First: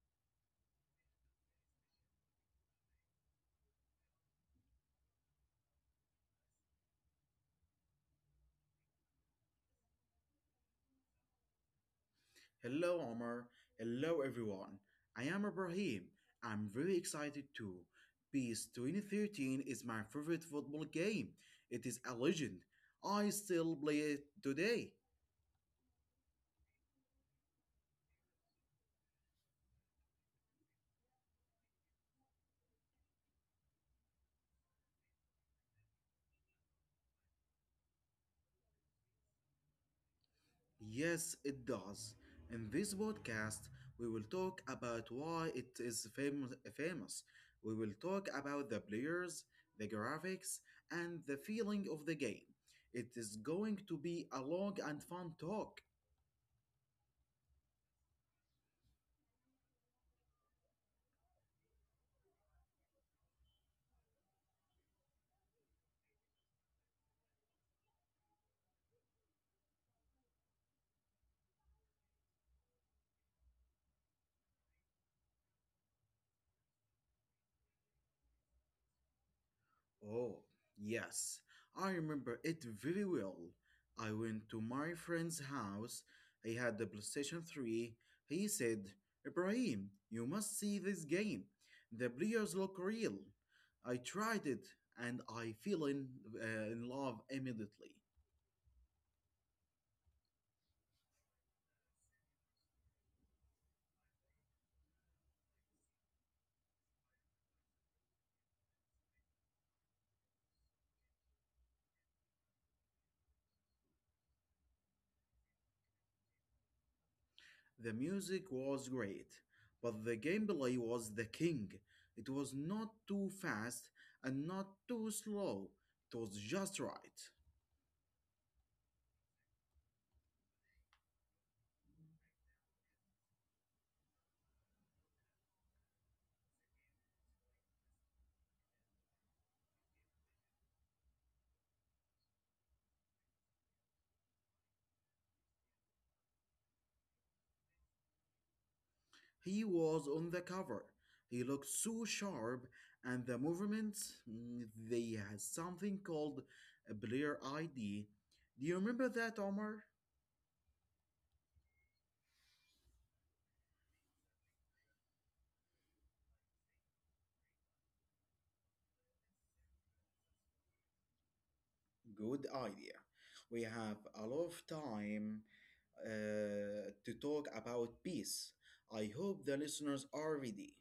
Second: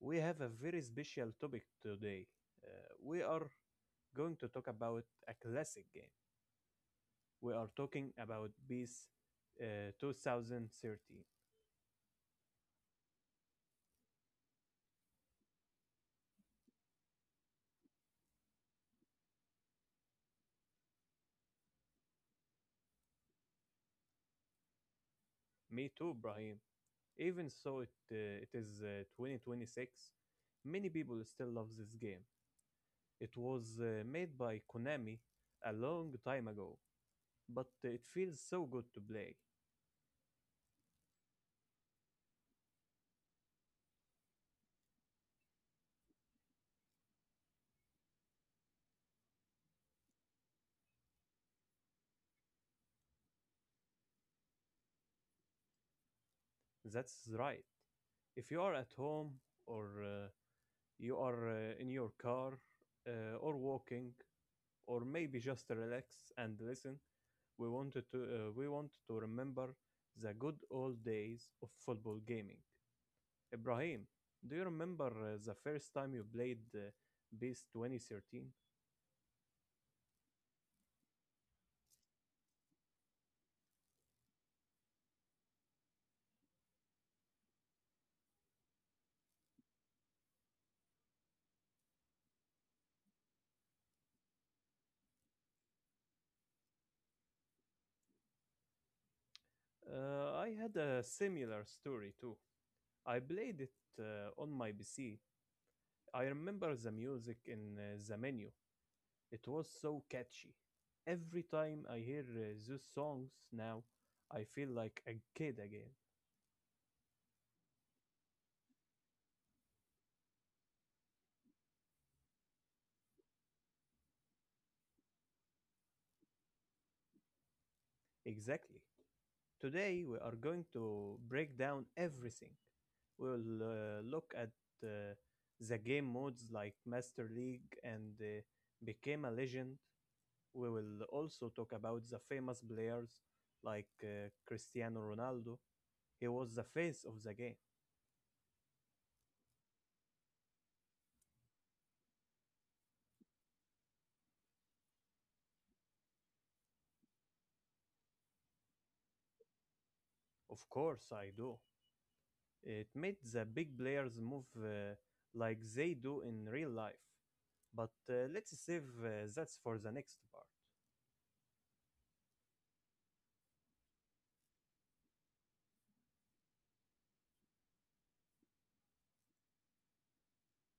We have a very special topic today. Uh, we are going to talk about a classic game. We are talking about PES uh, 2013. Hello, Omar. Hello, everyone. I am Ibrahim. I'm very excited too. PES 2013 is my favorite football game. It is a legend. I still play it today. Me too, Brahim. Even so, it is 2026. Many people still love this game. It was made by Konami a long time ago, but it feels so good to play. Yes, it does. In this podcast, we will talk about why it is famous. We will talk about the players, the graphics, and the feeling of the game. It is going to be a long and fun talk. That's right. If you are at home or you are in your car or walking or maybe just relax and listen, we want to remember the good old days of football gaming. Ibrahim, do you remember the first time you played BIS 2013? Oh, yes, I remember it very well. I went to my friend's house. He had the PlayStation 3. He said, Ibrahim, you must see this game. The players look real. I tried it and I fell in love immediately. I had a similar story too. I played it on my PC. I remember the music in the menu. It was so catchy. Every time I hear those songs now, I feel like a kid again. The music was great, but the gameplay was the king. It was not too fast and not too slow. It was just right. Exactly. Today we are going to break down everything. We'll look at uh, the game modes like Master League and Became a Legend. We will also talk about the famous players like Cristiano Ronaldo. He was the face of the game. He was on the cover. He looked so sharp, and the movements, they had something called a Blair ID. Do you remember that, Omar? Of course, I do. It made the big players move like they do in real life. But let's save that for the next part. Good idea. We have a lot of time to talk about peace. I hope the listeners are ready.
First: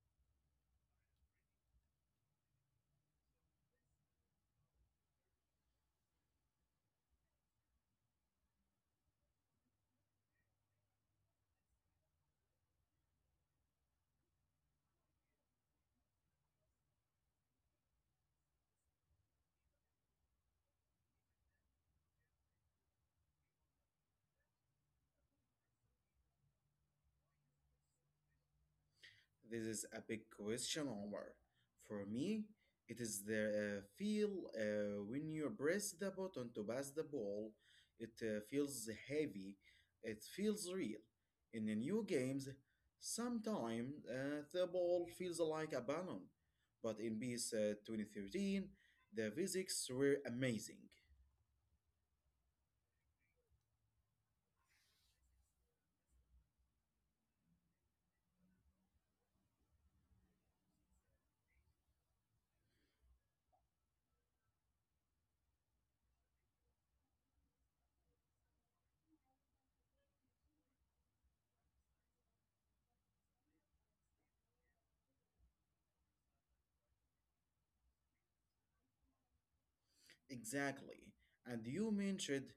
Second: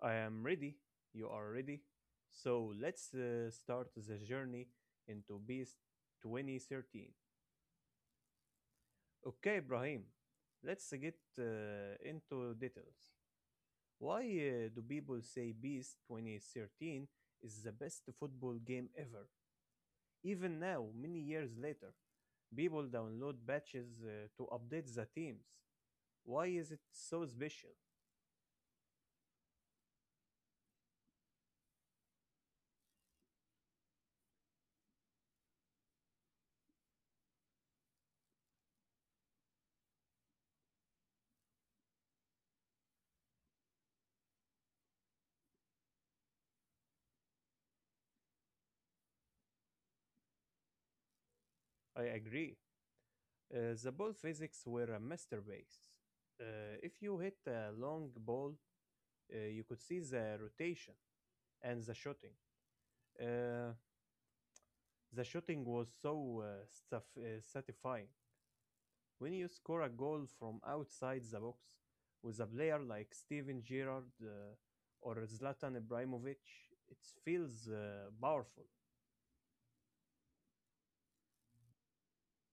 I am ready. You are ready. So let's start the journey into Beast 2013. Okay, Ibrahim, let's get into details. Why do people say Beast 2013 is the best football game ever? Even now, many years later, people download patches to update the teams. Why is it so special? This is a big question, Omar. For me, it is the feel when you press the button to pass the ball. It feels heavy. It feels real. In the new games, sometimes the ball feels like a balloon. But in PS 2013, the physics were amazing. I agree. The ball physics were a masterpiece. If you hit a long ball, you could see the rotation and the shooting. Uh, the shooting was so satisfying. When you score a goal from outside the box with a player like Steven Gerrard or Zlatan Ibrahimovic, it feels powerful. Exactly. And you mentioned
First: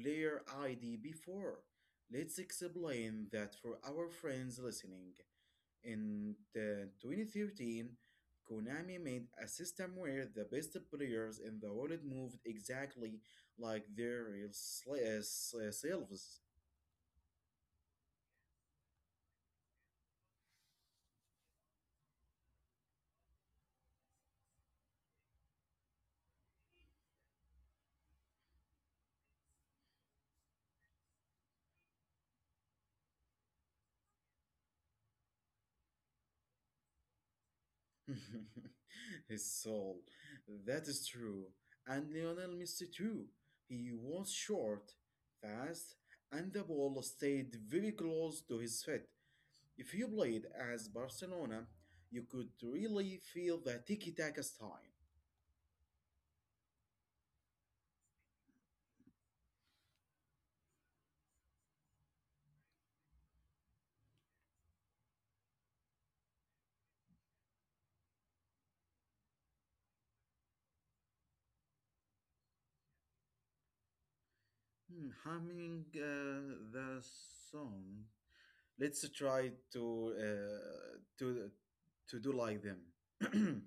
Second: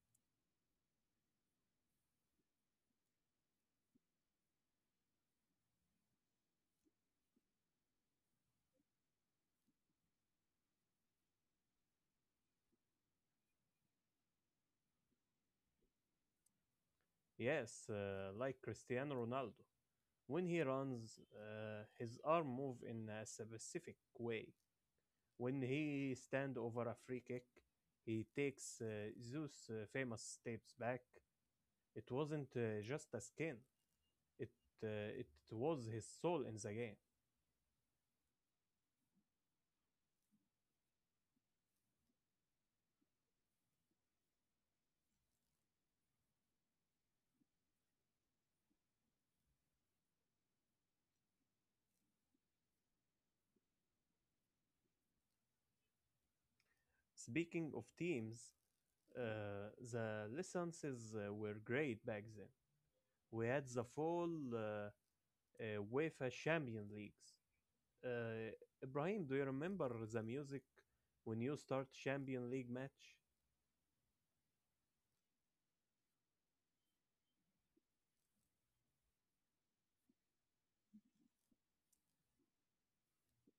player ID before. Let's explain that for our friends listening. In the 2013, Konami made a system where the best players in the world moved exactly like their real selves. Yes, like Cristiano Ronaldo. When he runs, his arm move in a specific way. When he stand over a free kick, he takes those famous steps back. It wasn't just a skin. It it was his soul in the game. His soul. That is true. And Lionel Messi too. He was short, fast, and the ball stayed very close to his feet. If you played as Barcelona, you could really feel the tiki-taka style. Speaking of teams, the licenses were great back then. We had the full uh, UEFA Champions Leagues. Uh, Ibrahim, do you remember the music when you start Champions League match? Hmm, humming the song. Let's try to do like them.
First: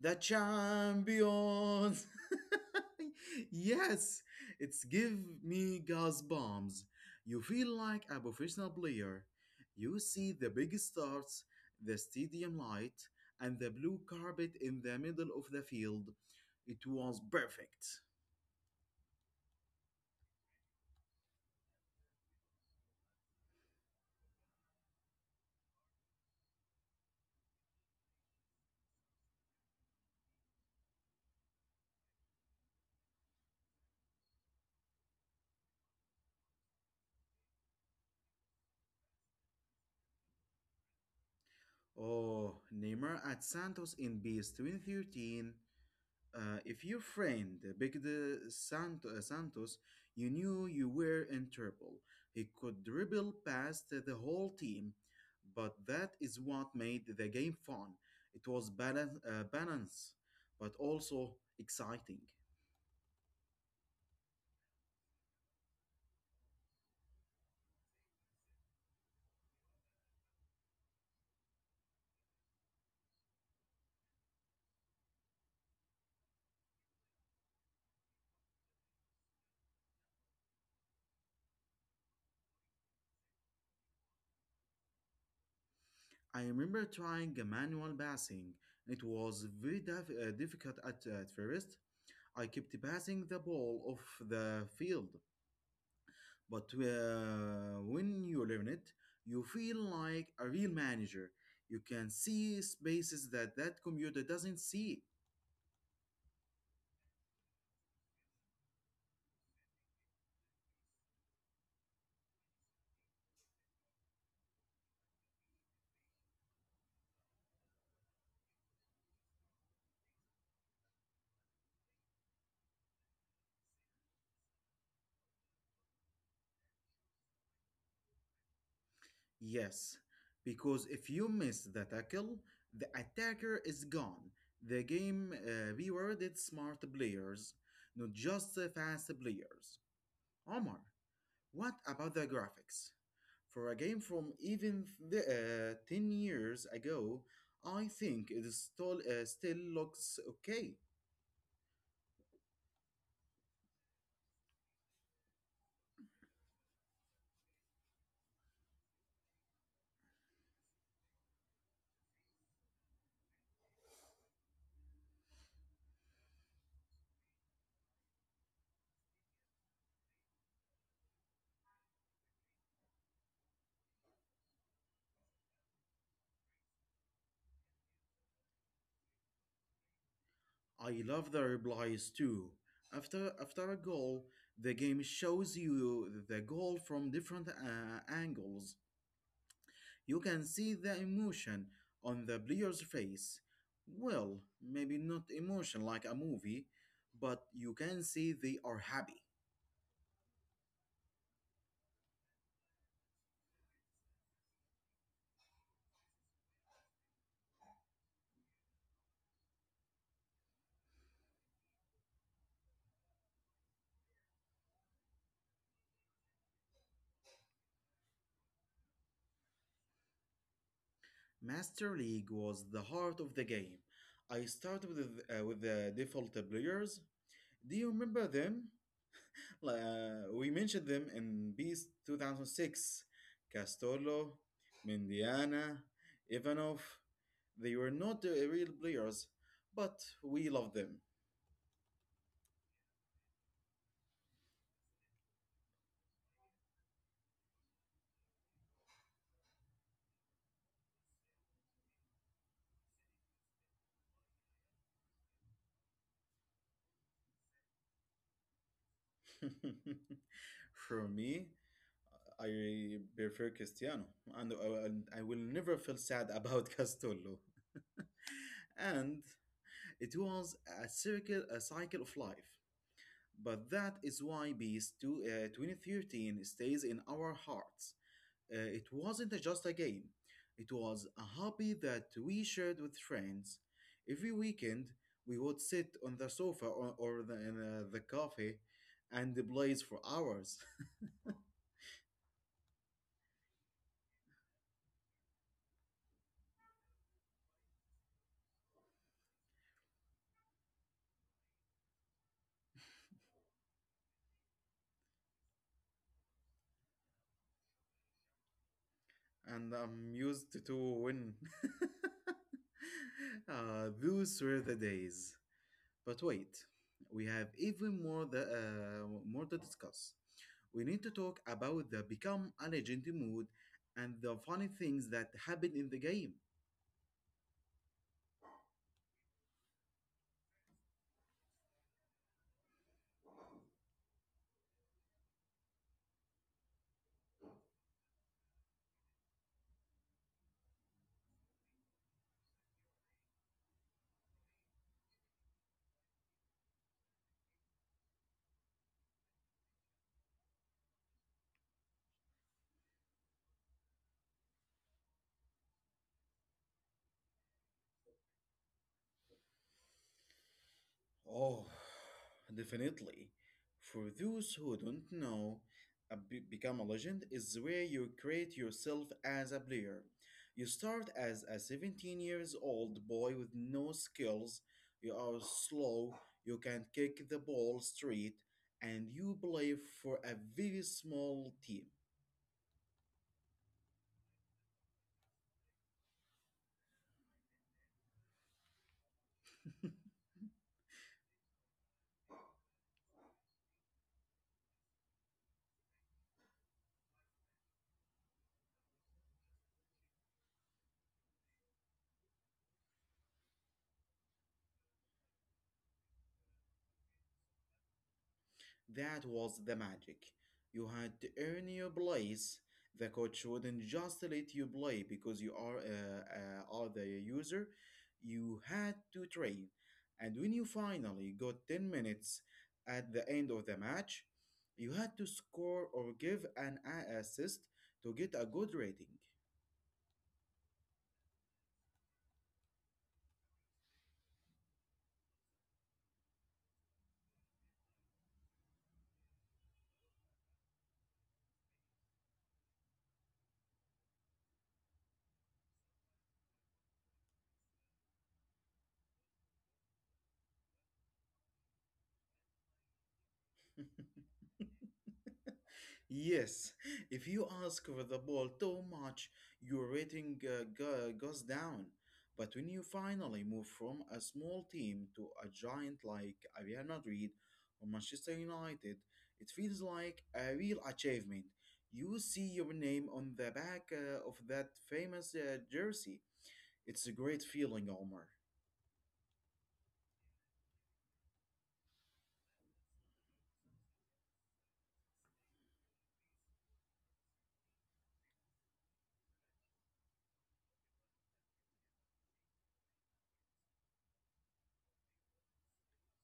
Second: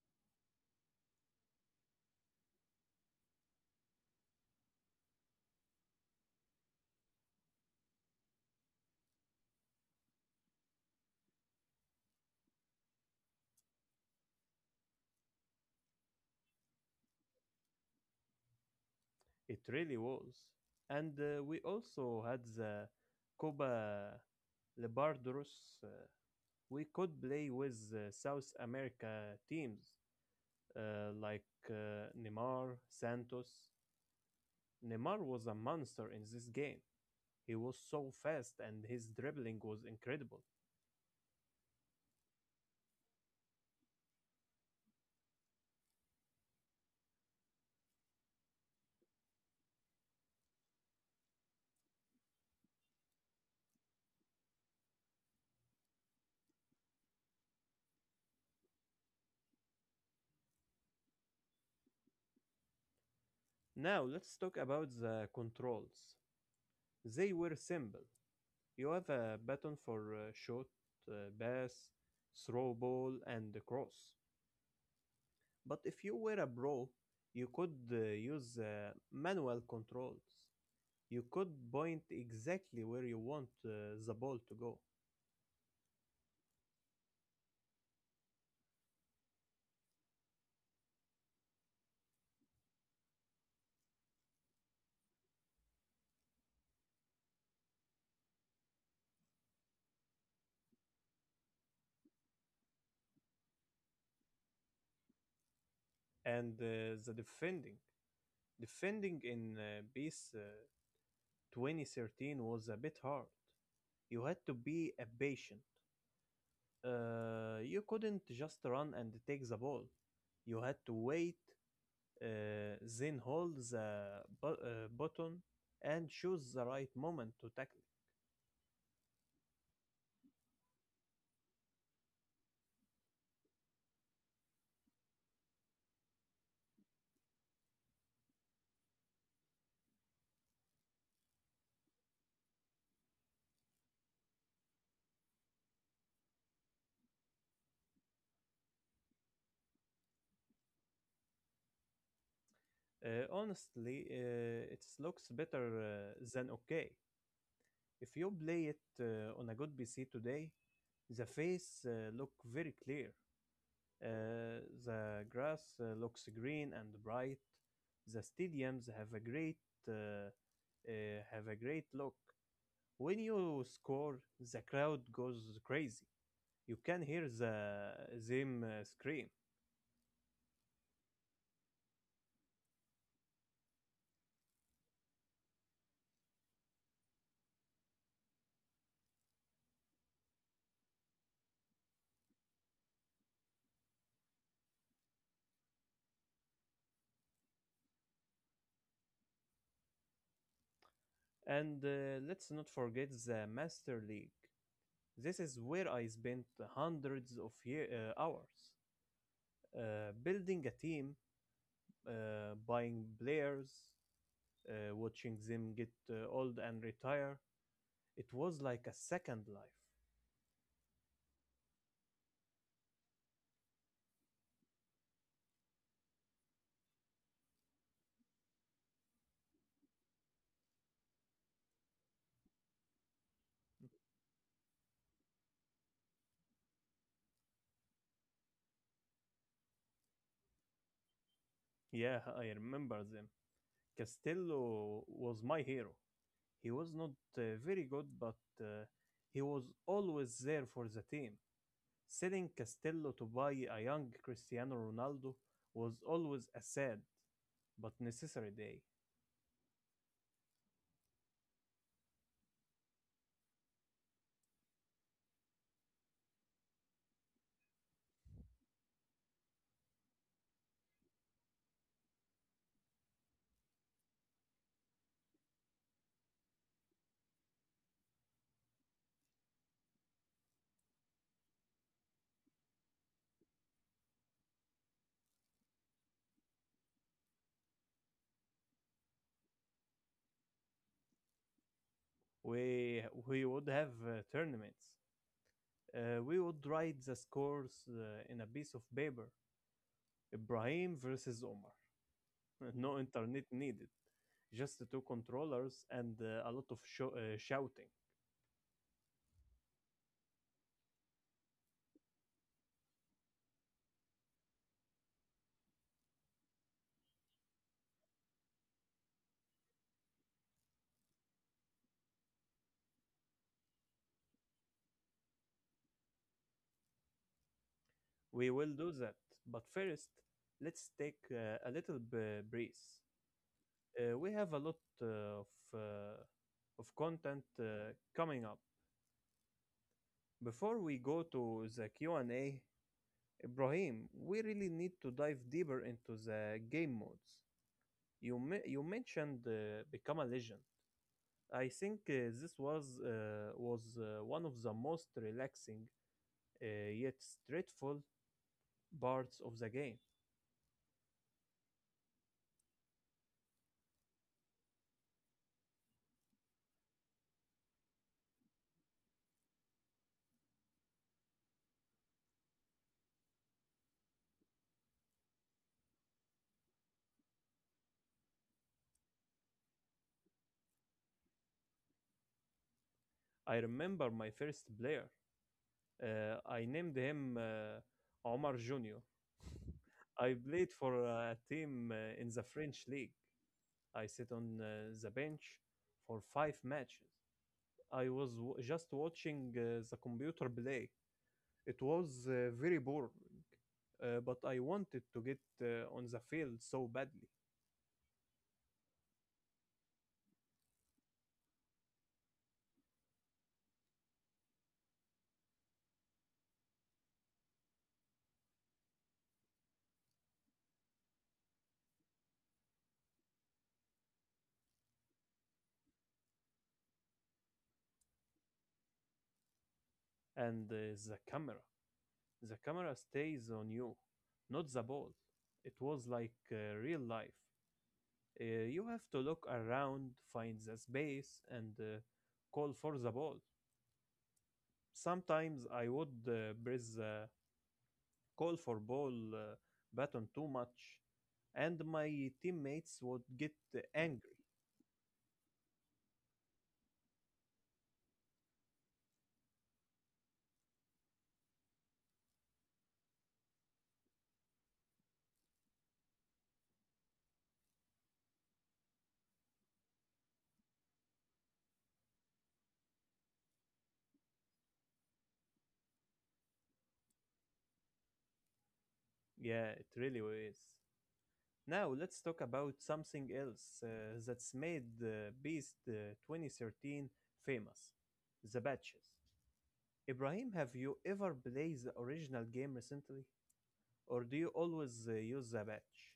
The champions. Yes, it's give me gas bombs. You feel like a professional player. You see the big stars, the stadium light, and the blue carpet in the middle of the field. It was perfect. It really was. And we also had the Copa Libertadores. We could play with South America teams like Neymar, Santos. Neymar was a monster in this game. He was so fast and his dribbling was incredible. Oh, Neymar at Santos in BS 2013. Uh, if your friend picked Santos, you knew you were in trouble. He could dribble past the whole team, but that is what made the game fun. It was balance but also exciting. Now let's talk about the controls. They were simple. You have a button for shot, pass, throw ball, and the cross. But if you were a pro, you could use manual controls. You could point exactly where you want the ball to go. I remember trying a manual passing. It was very difficult at first. I kept passing the ball off the field. But when you learn it, you feel like a real manager. You can see spaces that computer doesn't see. And the defending in PES 2013 was a bit hard. You had to be a patient. You couldn't just run and take the ball. You had to wait, then hold the button and choose the right moment to tackle. Yes, because if you miss the tackle, the attacker is gone. The game rewarded smart players, not just fast players. Omar, what about the graphics? For a game from even 10 years ago, I think it is still looks okay. Honestly, it looks better than okay. If you play it on a good PC today, the face look very clear. The grass looks green and bright. The stadiums uh, have a great look. When you score, the crowd goes crazy. You can hear them scream. I love the replies too. After a goal, the game shows you the goal from different angles. You can see the emotion on the player's face. Well, maybe not emotion like a movie, but you can see they are happy. And let's not forget the Master League. This is where I spent hundreds of hours building a team, buying players, watching them get old and retire. It was like a second life. Master League was the heart of the game. I started with the default players. Do you remember them? We mentioned them in Beast 2006, Castolo, Mendiana, Ivanov. They were not the real players, but we love them. Yeah, I remember them. Castello was my hero. He was not very good, but uh, he was always there for the team. Selling Castello to buy a young Cristiano Ronaldo was always a sad but necessary day. For me, I prefer Cristiano, and I will never feel sad about Castolo. And it was a circle, a cycle of life. But that is why Beast 2013 stays in our hearts. It wasn't just a game, it was a hobby that we shared with friends. Every weekend, we would sit on the sofa or in the cafe and blaze for hours. We would have tournaments. We would write the scores in a piece of paper. Ibrahim versus Omar. No internet needed. Just the two controllers and a lot of shouting. And I'm used to win. Those were the days. But wait, we have even more to discuss. We need to talk about the become a legend mood and the funny things that happen in the game. We will do that, but first, let's take a little breeze. We have a lot uh, of uh, of content coming up. Before we go to the Q and A, Ibrahim, we really need to dive deeper into the game modes. You mentioned become a legend. I think this was one of the most relaxing yet straightful parts of the game. Oh, definitely. For those who don't know, a become a legend is where you create yourself as a player. You start as a 17 years old boy with no skills. You are slow, you can kick the ball straight, and you play for a very small team. I remember my first player. I named him Omar Junior. I played for a team in the French league. I sat on the bench for 5 matches. I was just watching the computer play. It was very boring, but I wanted to get on the field so badly. That was the magic. You had to earn your place. The coach wouldn't just let you play because you are the user. You had to train. And when you finally got 10 minutes at the end of the match, you had to score or give an assist to get a good rating. And the camera, the camera stays on you, not the ball. It was like real life. You have to look around, find the space, and call for the ball. Sometimes I would press the call for ball button too much, and my teammates would get angry. Yes, if you ask for the ball too much, your rating goes down. But when you finally move from a small team to a giant like a Real Madrid or Manchester United, it feels like a real achievement. You see your name on the back of that famous jersey. It's a great feeling, Omar. Yeah, it really is. Now let's talk about something else that's made Beast 2013 famous, the badges. Ibrahim, have you ever played the original game recently, or do you always use the badge?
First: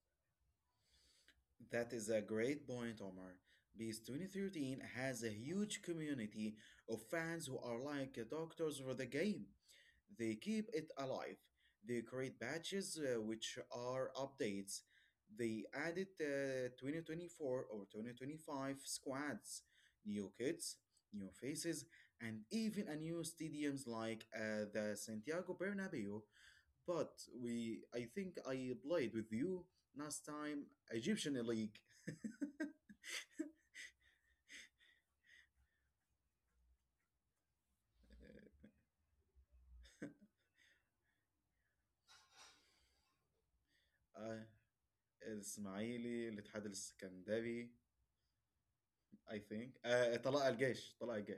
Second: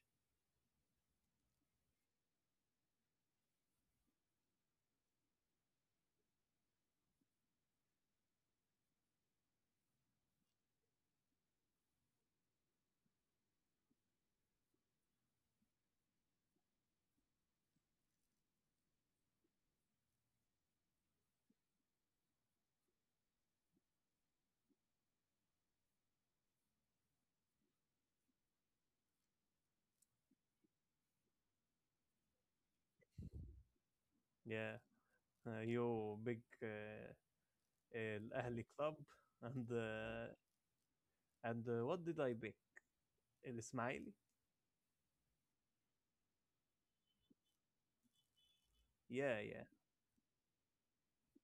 That is a great point, Omar. Beast 2013 has a huge community of fans who are like doctors for the game. They keep it alive. They create patches which are updates. They added 2024 or 2025 squads, new kits, new faces, and even a new stadiums like the Santiago Bernabeu. But I think I played with you last time Egyptian league. Yeah, you big El Ahli club, and uh, and what did I pick? El Ismaili? Ah, Ismaili. Let's have the Scandavi. Yeah, I yeah, think. Ah, it's a lot of the game.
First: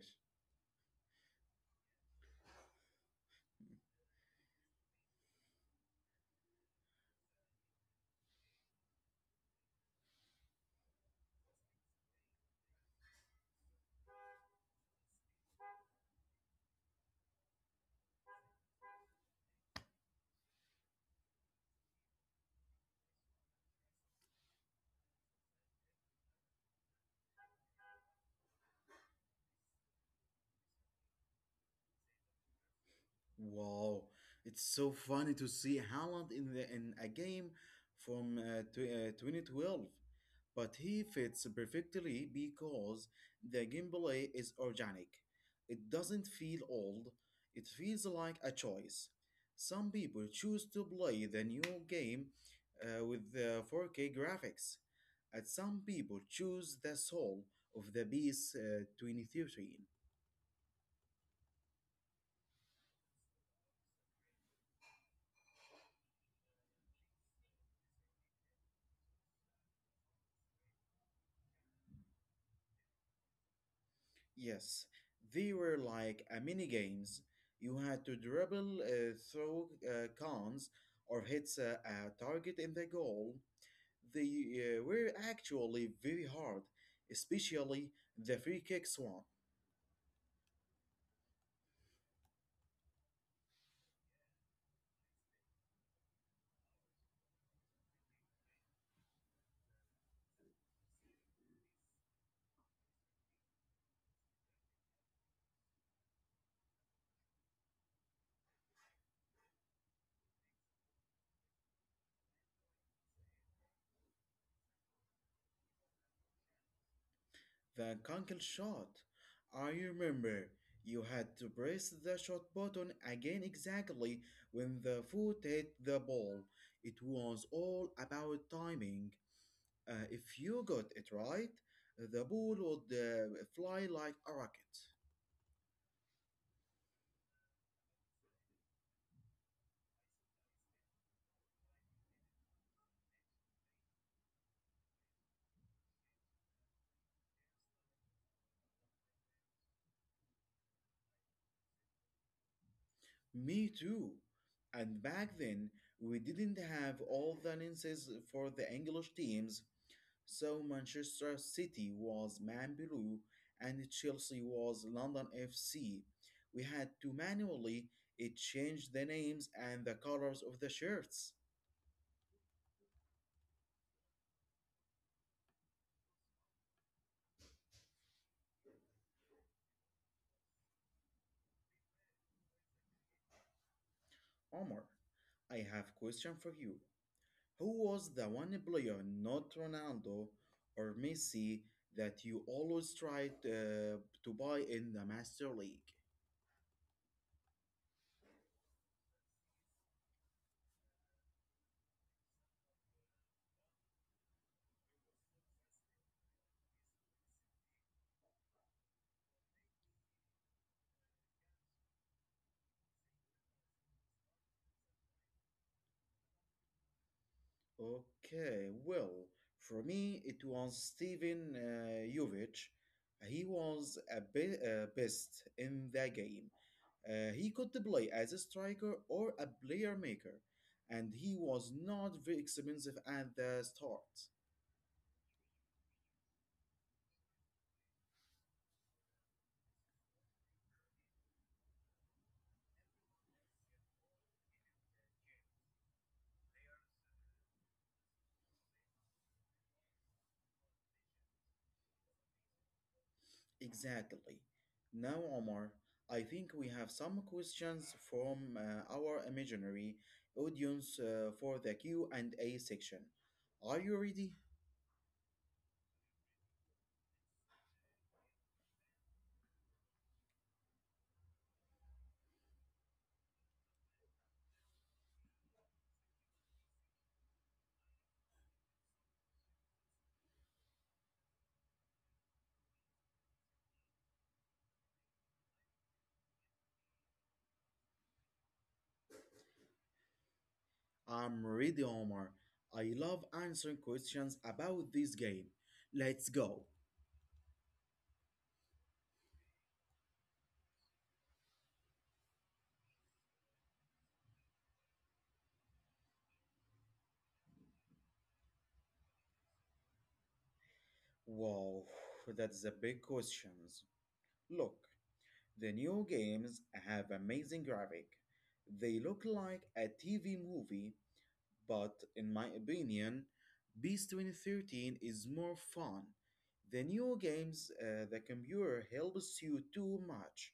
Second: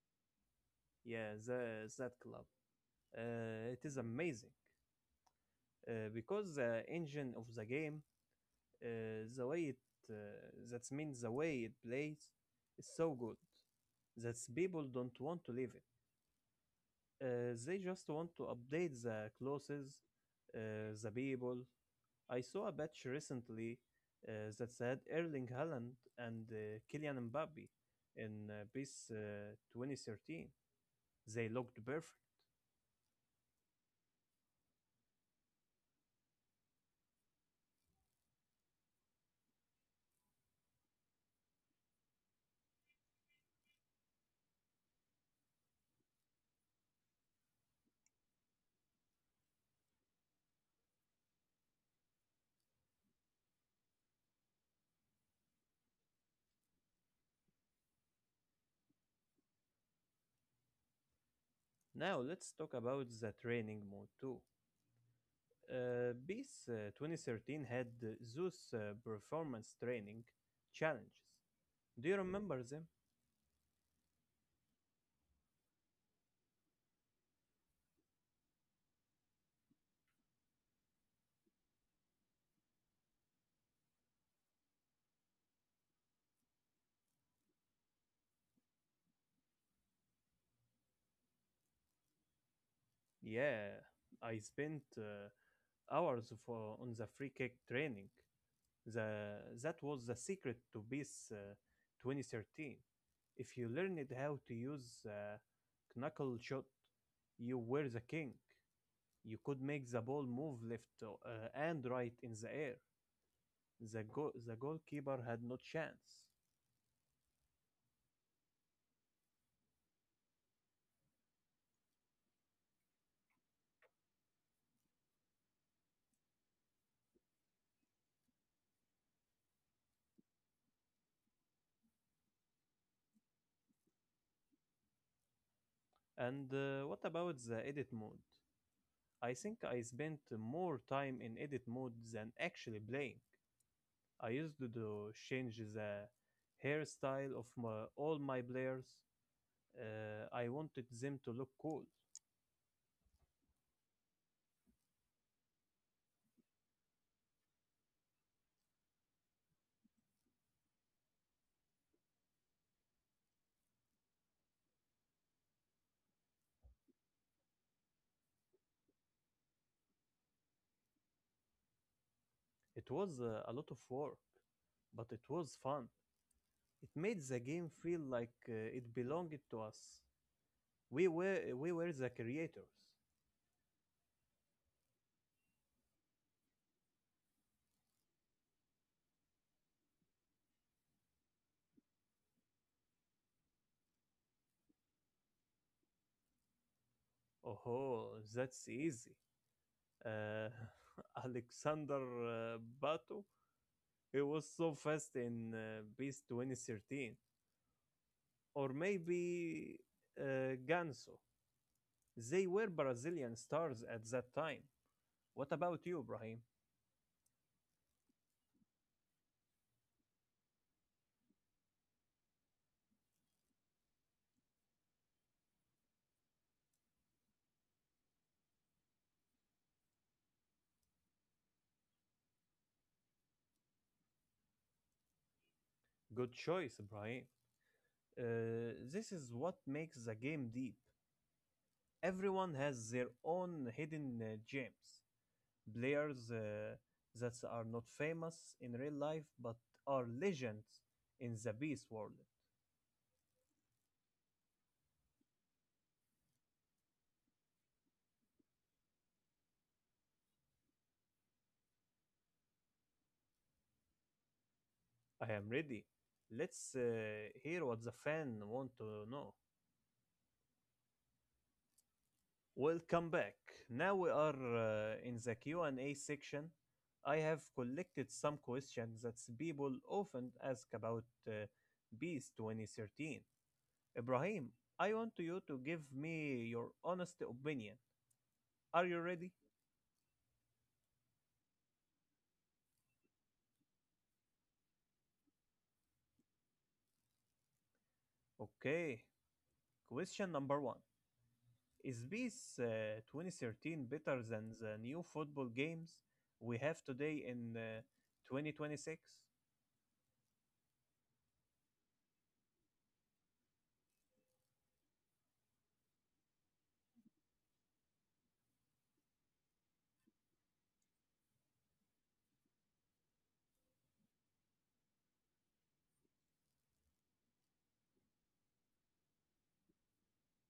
yeah. That club. It is amazing because the engine of the game the way it uh, that means the way it plays is so good that people don't want to leave it. They just want to update the clothes, uh, the people. I saw a batch recently that said Erling Haaland and Kylian Mbappe in PES 2013. They looked perfect. Wow, it's so funny to see Holland in the in a game from two 2012. But he fits perfectly because the gameplay is organic. It doesn't feel old, it feels like a choice. Some people choose to play the new game with the 4K graphics, and some people choose the soul of the Beast 2013. Now let's talk about the training mode too. BIS 2013 had those performance training challenges. Do you remember them? Yes, they were like a mini games. You had to dribble through cons or hit a target in the goal. They were actually very hard, especially the free kicks one, Yeah, I spent hours on the free kick training. The, that was the secret to PES 2013. If you learned how to use the knuckle shot, you were the king. You could make the ball move left and right in the air. The goalkeeper had no chance. the conkle shot. I remember you had to press the shot button again exactly when the foot hit the ball. It was all about timing. If you got it right, the ball would fly like a rocket. And what about the edit mode? I think I spent more time in edit mode than actually playing. I used to change the hairstyle of all my players. I wanted them to look cool. Me too. And back then, we didn't have all the lenses for the English teams. So Manchester City was Man Blue and Chelsea was London FC. We had to manually it change the names and the colors of the shirts. It was a lot of work, but it was fun. It made the game feel like it belonged to us. We were the creators. Omar, I have question for you. Who was the one player, not Ronaldo or Messi, that you always tried to buy in the Master League? Oh, that's easy. Uh, Alexander Bato. It was so fast in Beast 2013, or maybe Ganso. They were Brazilian stars at that time. What about you, Brahim? Okay, well, for me, it was Steven Jovic. He was a best in the game. He could play as a striker or a player maker, and he was not very expensive at the start. Good choice, Brahim. This is what makes the game deep. Everyone has their own hidden gems, players that are not famous in real life but are legends in the Beast world. Exactly. Now, Omar, I think we have some questions from our imaginary audience for the Q&A section. Are you ready? I am ready. Let's hear what the fan want to know. Welcome back. Now we are in the Q&A section. I have collected some questions that people often ask about Beast 2013. Ibrahim, I want you to give me your honest opinion. Are you ready? I'm ready, Omar. I love answering questions about this game. Let's go. Okay. Question number one. Is this 2013 better than the new football games we have today in 2026? Wow, that's a big questions. Look, the new games have amazing graphic. They look like a TV movie. But in my opinion, Beast 2013 is more fun. The new games, the computer helps you too much.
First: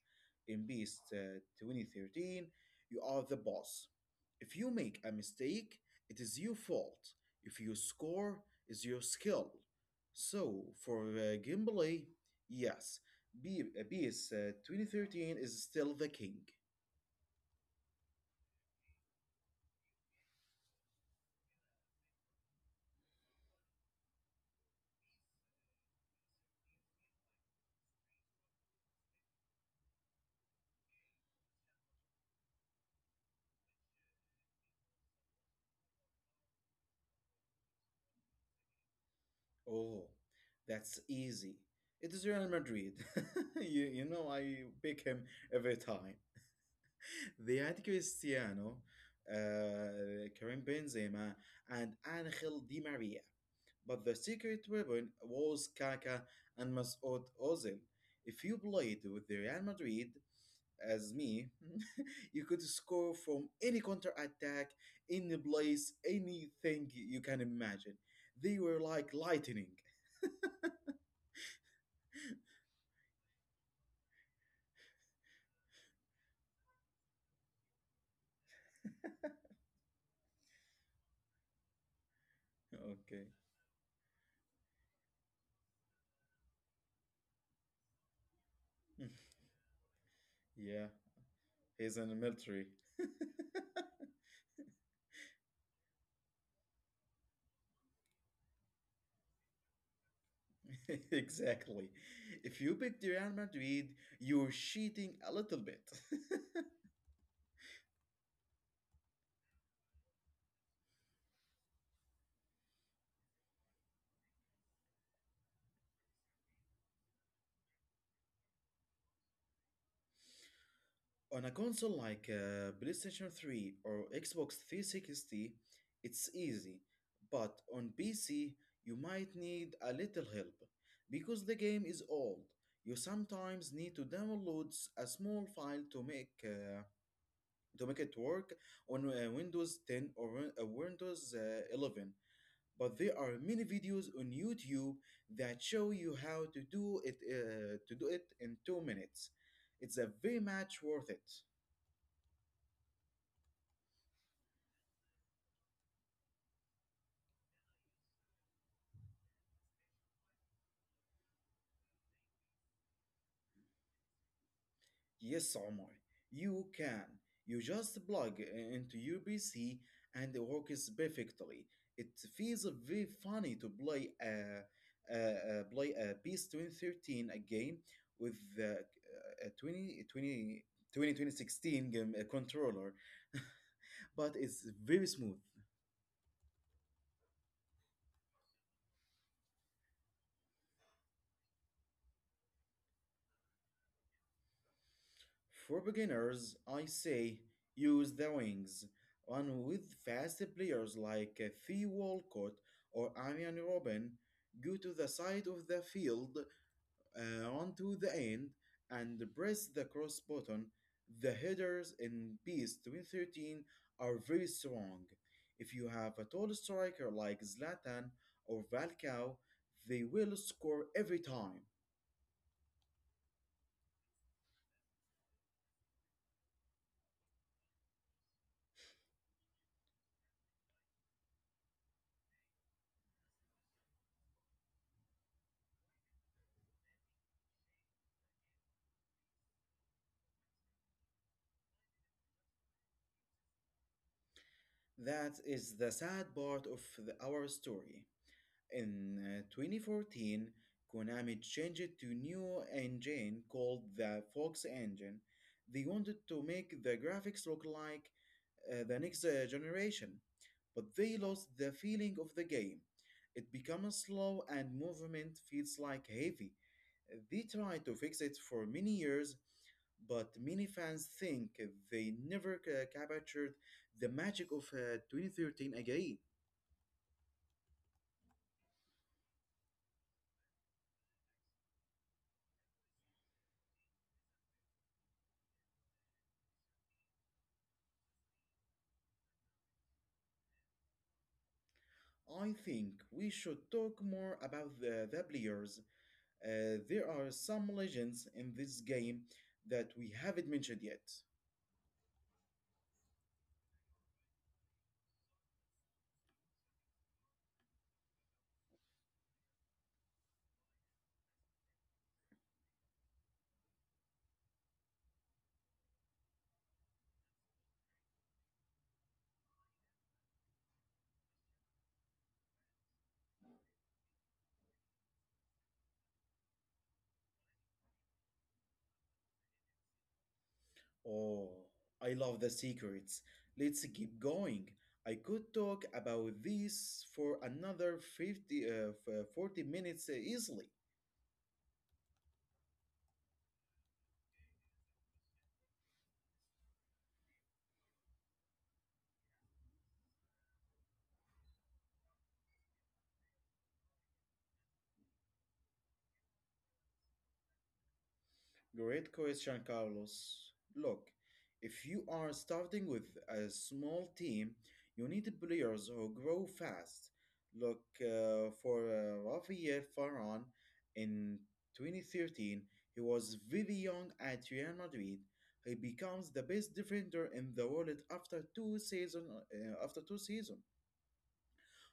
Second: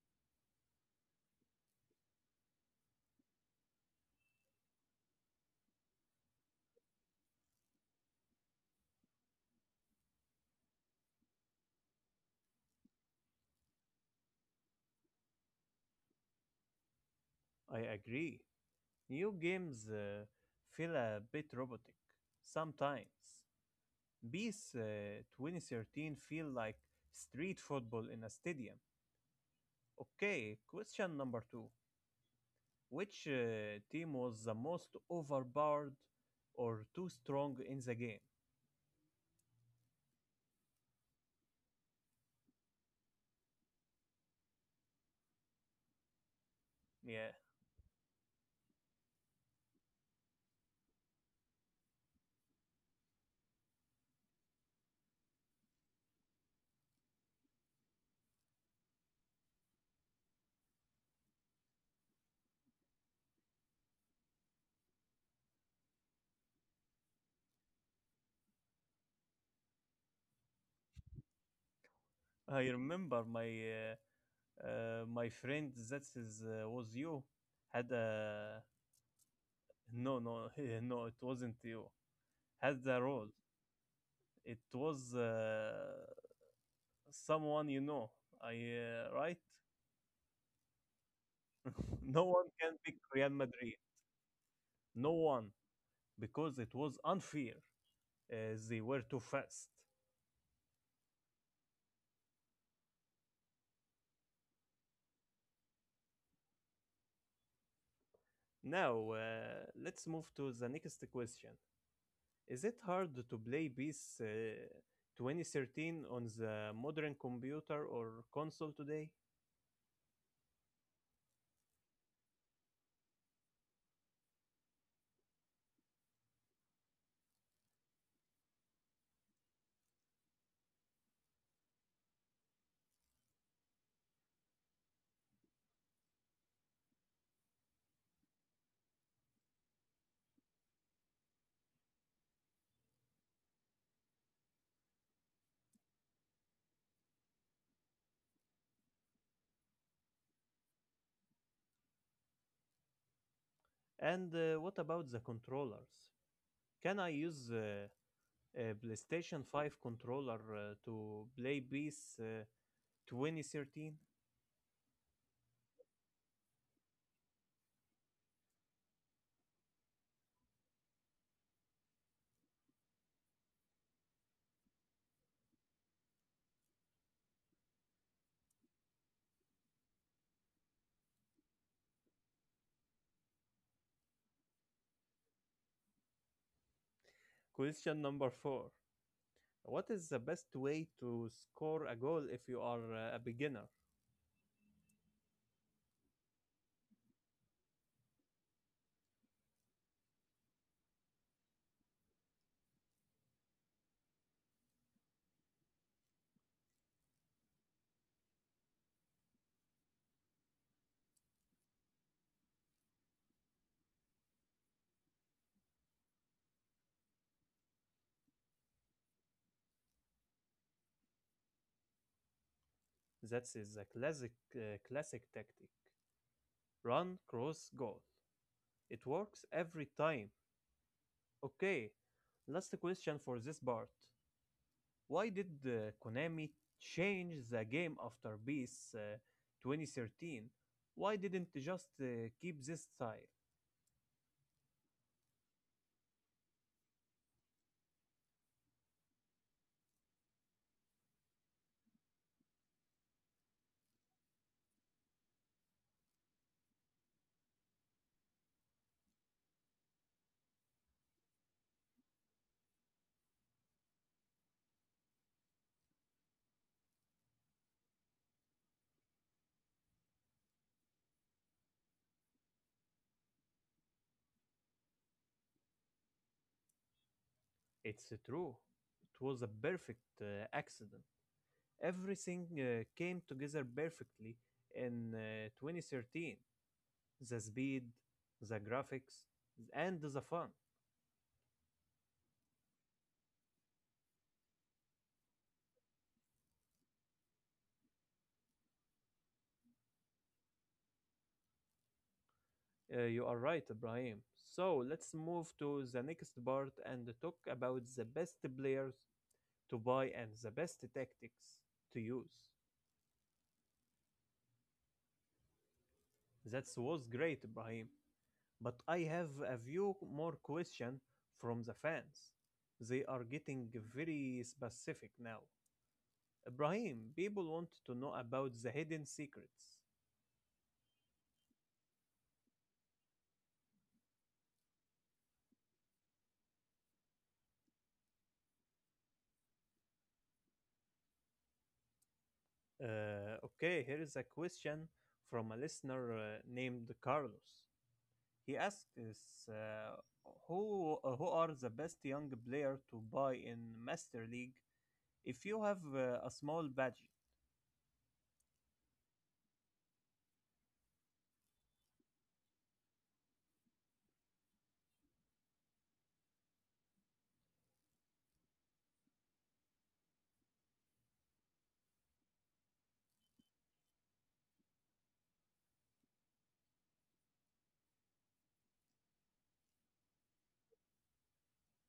In Beast 2013, you are the boss. If you make a mistake, it is your fault. If you score, it's your skill. So for gameplay, yes, Be PES 2013 is still the king. I agree. New games feel a bit robotic sometimes. These 2013 feel like street football in a stadium. Okay, question number two. Which team was the most overpowered or too strong in the game? Oh, that's easy. It is Real Madrid. I pick him every time. Yeah, They had Cristiano, Karim Benzema, and Angel Di Maria. But the secret weapon was Kaká and Mesut Ozil. If you played with the Real Madrid, as me, you could score from any counter attack, any place, anything you can imagine. They were like lightning. I remember my friend that is was you had a no no no it wasn't you had the role. Okay. It was someone you know. I Right. Yeah, he's in No the one can military. pick Real Madrid. No one because it was unfair. They were too fast. Exactly. If you picked Real Madrid, you're cheating a little bit. Now let's move to the next question. Is it hard to play PES 2013 on the modern computer or console today? On a console like PlayStation 3 or Xbox 360, it's easy. But on PC, you might need a little help. Because the game is old, you sometimes need to download a small file to make it work on Windows 10 or Windows 11. But there are many videos on YouTube that show you how to do it in 2 minutes. It's a very much worth it. And what about the controllers? Can I use a PlayStation 5 controller to play PES 2013? Yes, Omar, you can. You just plug into your PC and it works perfectly. It feels very funny to a, play a PES 2013 a game with the twenty twenty sixteen game, controller but it's very smooth. Question number four. What is the best way to score a goal if you are a beginner? For beginners, I say use the wings, one with fast players like Fee Walcott or Amian Robin. Go to the side of the field, onto the end, and press the cross button. The headers in PES 2013 are very strong. If you have a tall striker like Zlatan or Valkau, they will score every time. That is a classic tactic. Run, cross, goal. It works every time. Okay, last question for this part. Why did Konami change the game after Beast 2013? Why didn't they just keep this style? That is the sad part of our story. In 2014, Konami changed to new engine called the Fox Engine. They wanted to make the graphics look like the next generation, but they lost the feeling of the game. It becomes slow and movement feels like heavy. They tried to fix it for many years, but many fans think they never captured the magic of 2013 again. It's true. It was a perfect accident. Everything came together perfectly in 2013. The speed, the graphics, and the fun. I think we should talk more about the players. There are some legends in this game that we haven't mentioned yet. You are right, Ibrahim. So let's move to the next part and talk about the best players to buy and the best tactics to use. That was great, Ibrahim. But I have a few more questions from the fans. They are getting very specific now. Ibrahim, people want to know about the hidden secrets. Oh, I love the secrets. Let's keep going. I could talk about this for another 40 minutes easily. Okay, here is a question from a listener named Carlos. He asked us, who are the best young player to buy in Master League if you have a small budget? Great question, Carlos. Look, if you are starting with a small team, you need players who grow fast. Look, for Rafael Varane in 2013, he was very young at Real Madrid. He becomes the best defender in the world after two season after two seasons.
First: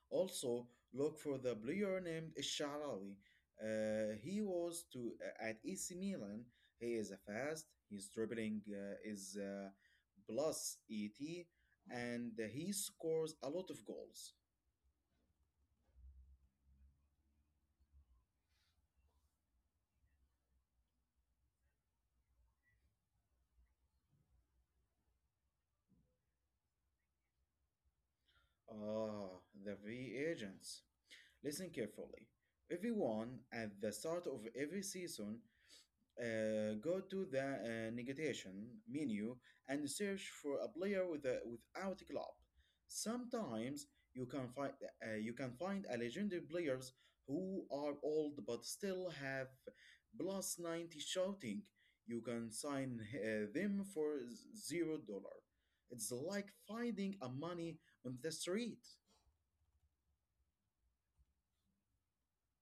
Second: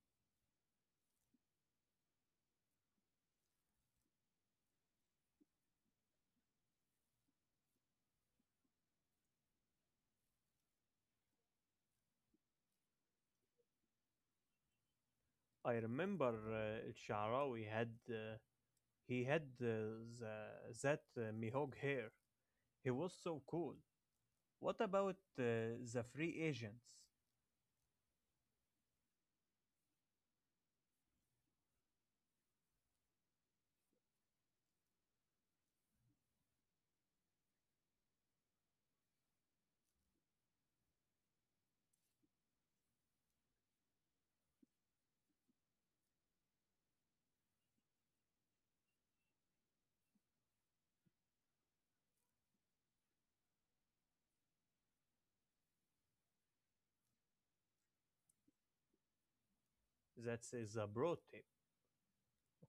Also, look for the player named Sharawi. He was to at AC Milan. He is a fast. His dribbling is plus 80, and he scores a lot of goals. I remember El Shaarawy had he had the, that Mihog hair. He was so cool. What about the free agents? Ah, the V agents. Listen carefully. Everyone at the start of every season, go to the navigation menu and search for a player with without a club. Sometimes you can find you can find a legendary players who are old but still have plus 90 shouting. You can sign them for $0. It's like finding a money on the street. That is a broad tip.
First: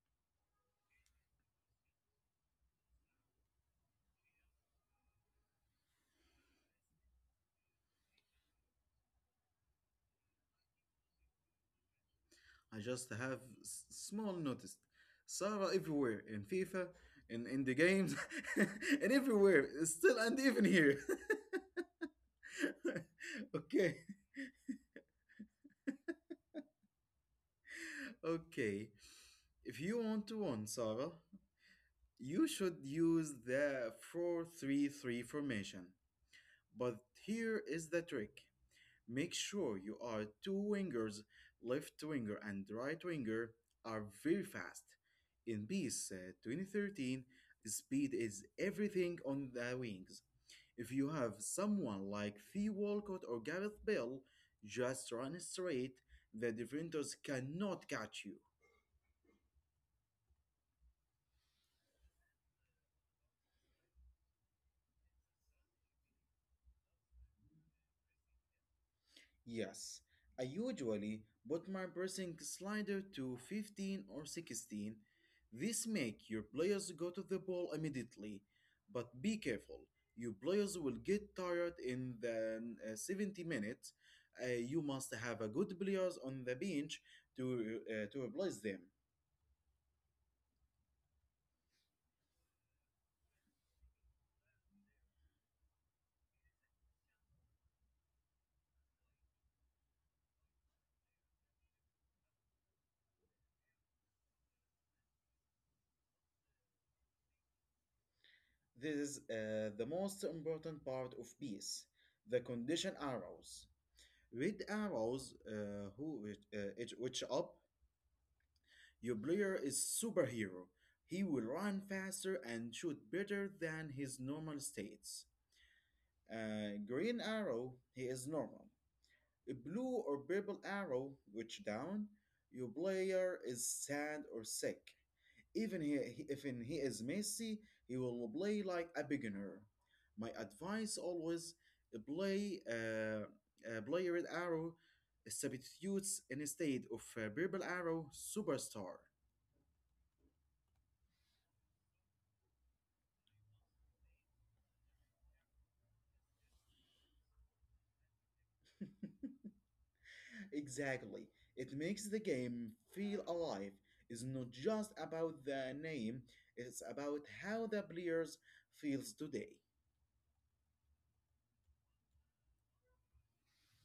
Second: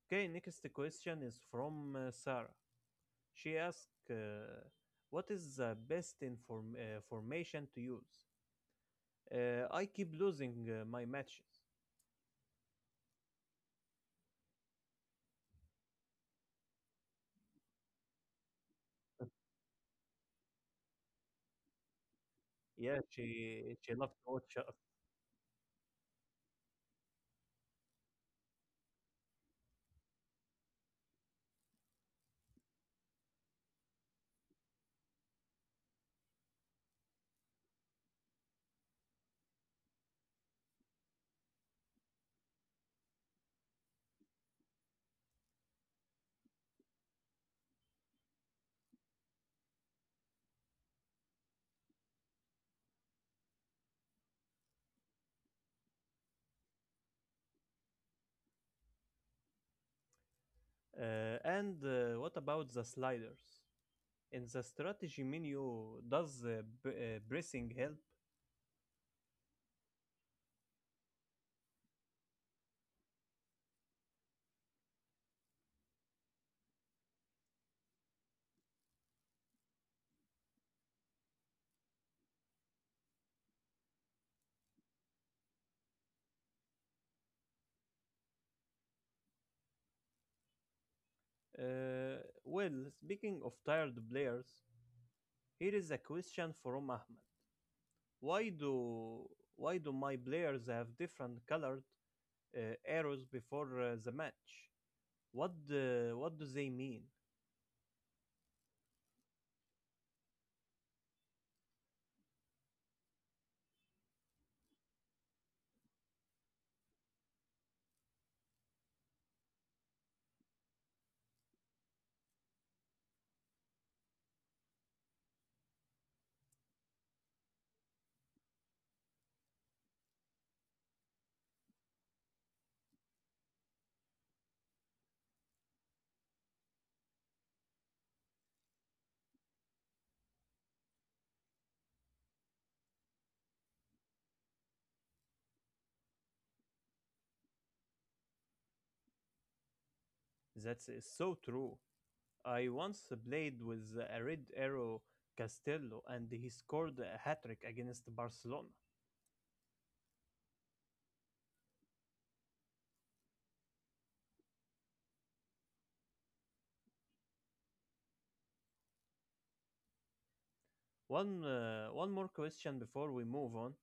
Okay, next question is from Sarah. She asked, "What is the best inform formation to use? I keep losing my matches." I just have small noticed. Sarah everywhere in FIFA, in the games, and everywhere. Still and even here. Yeah, she okay, loved to watch us. okay. If you want to win, Sarah, you should use the 4-3-3 formation. But here is the trick. Make sure you are two wingers, left winger and right winger, are very fast. In Peace 2013, speed is everything on the wings. If you have someone like Theo Walcott or Gareth Bale just run straight, the defenders cannot catch you. And what about the sliders? In the strategy menu, does pressing help? Yes, I usually put my pressing slider to 15 or 16. This make your players go to the ball immediately, but be careful. Your players will get tired in the 70 minutes. You must have a good players on the bench to replace them. Well, speaking of tired players, here is a question from Ahmed. Why do why do my players have different colors uh, arrows before the match. What do they mean? This is the most important part of peace. The condition arrows. Red arrows, which up, your player is superhero. He will run faster and shoot better than his normal states. Green arrow, he is normal. A blue or purple arrow, which down, your player is sad or sick. Even he- if in- he is messy, he will play like a beginner. My advice always, uh, play uh, play red arrow substitutes instead of purple arrow superstar. That's so true. I once played with a red arrow Castello, and he scored a hat trick against Barcelona. Exactly. It makes the game feel alive. It's not just about the name, it's about how the players feels today. One more question before we move on.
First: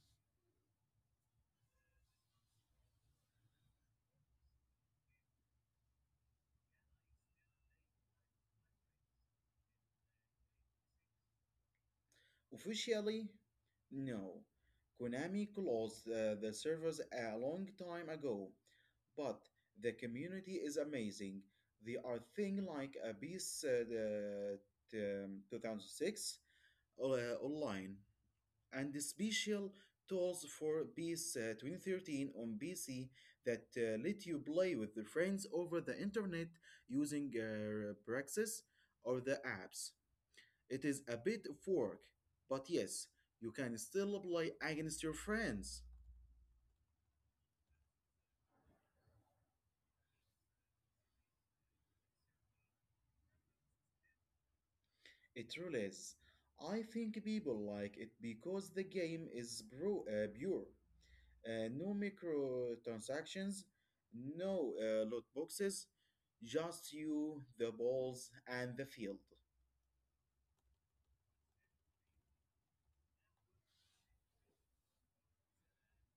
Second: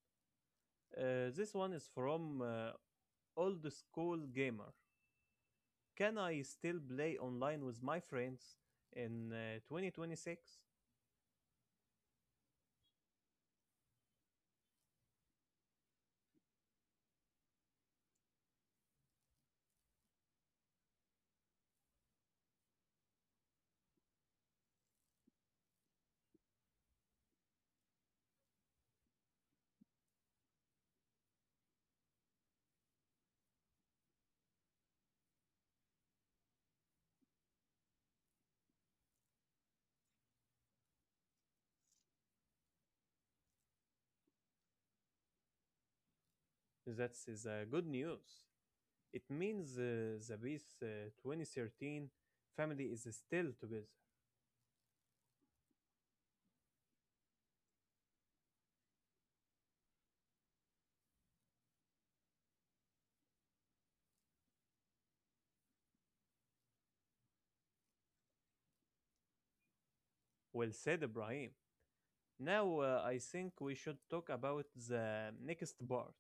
This one is from old school gamer. Can I still play online with my friends in 2026? Officially, no. Konami closed the servers a long time ago, but the community is amazing. They are thing like Abyss 2006 online, and the special tools for PES 2013 on PC that let you play with your friends over the internet using Praxis or the apps. It is a bit of work, but yes, you can still play against your friends. That's is good news. It means the Beast 2013 family is still together. It really is. I think people like it because the game is pure. No microtransactions, no loot boxes, just you, the balls, and the field. Well said, Ibrahim. Now I think we should talk about the next part.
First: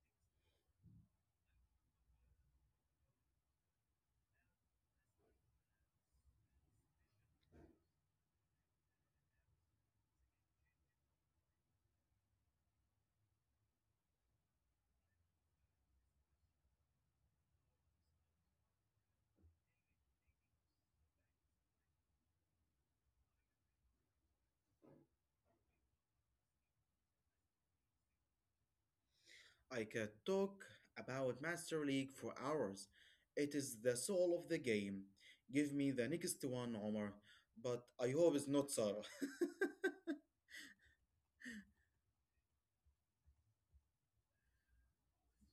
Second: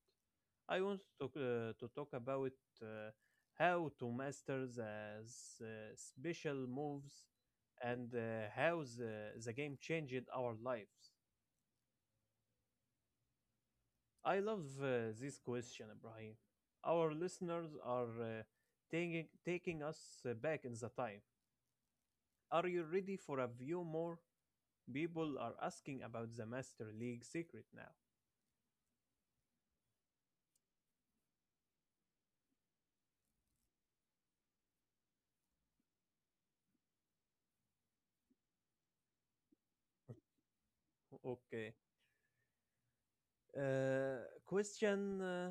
I want to talk about uh, how to master the special moves and how the game changed our lives. I love this question, Ibrahim. Our listeners are uh, taking us back in the time. Are you ready for a few more? People are asking about the Master League secret now. I could talk about Master League for hours. It is the soul of the game. Give me the next one, Omar. But I hope it's not Sarah. Okay. Uh, question uh,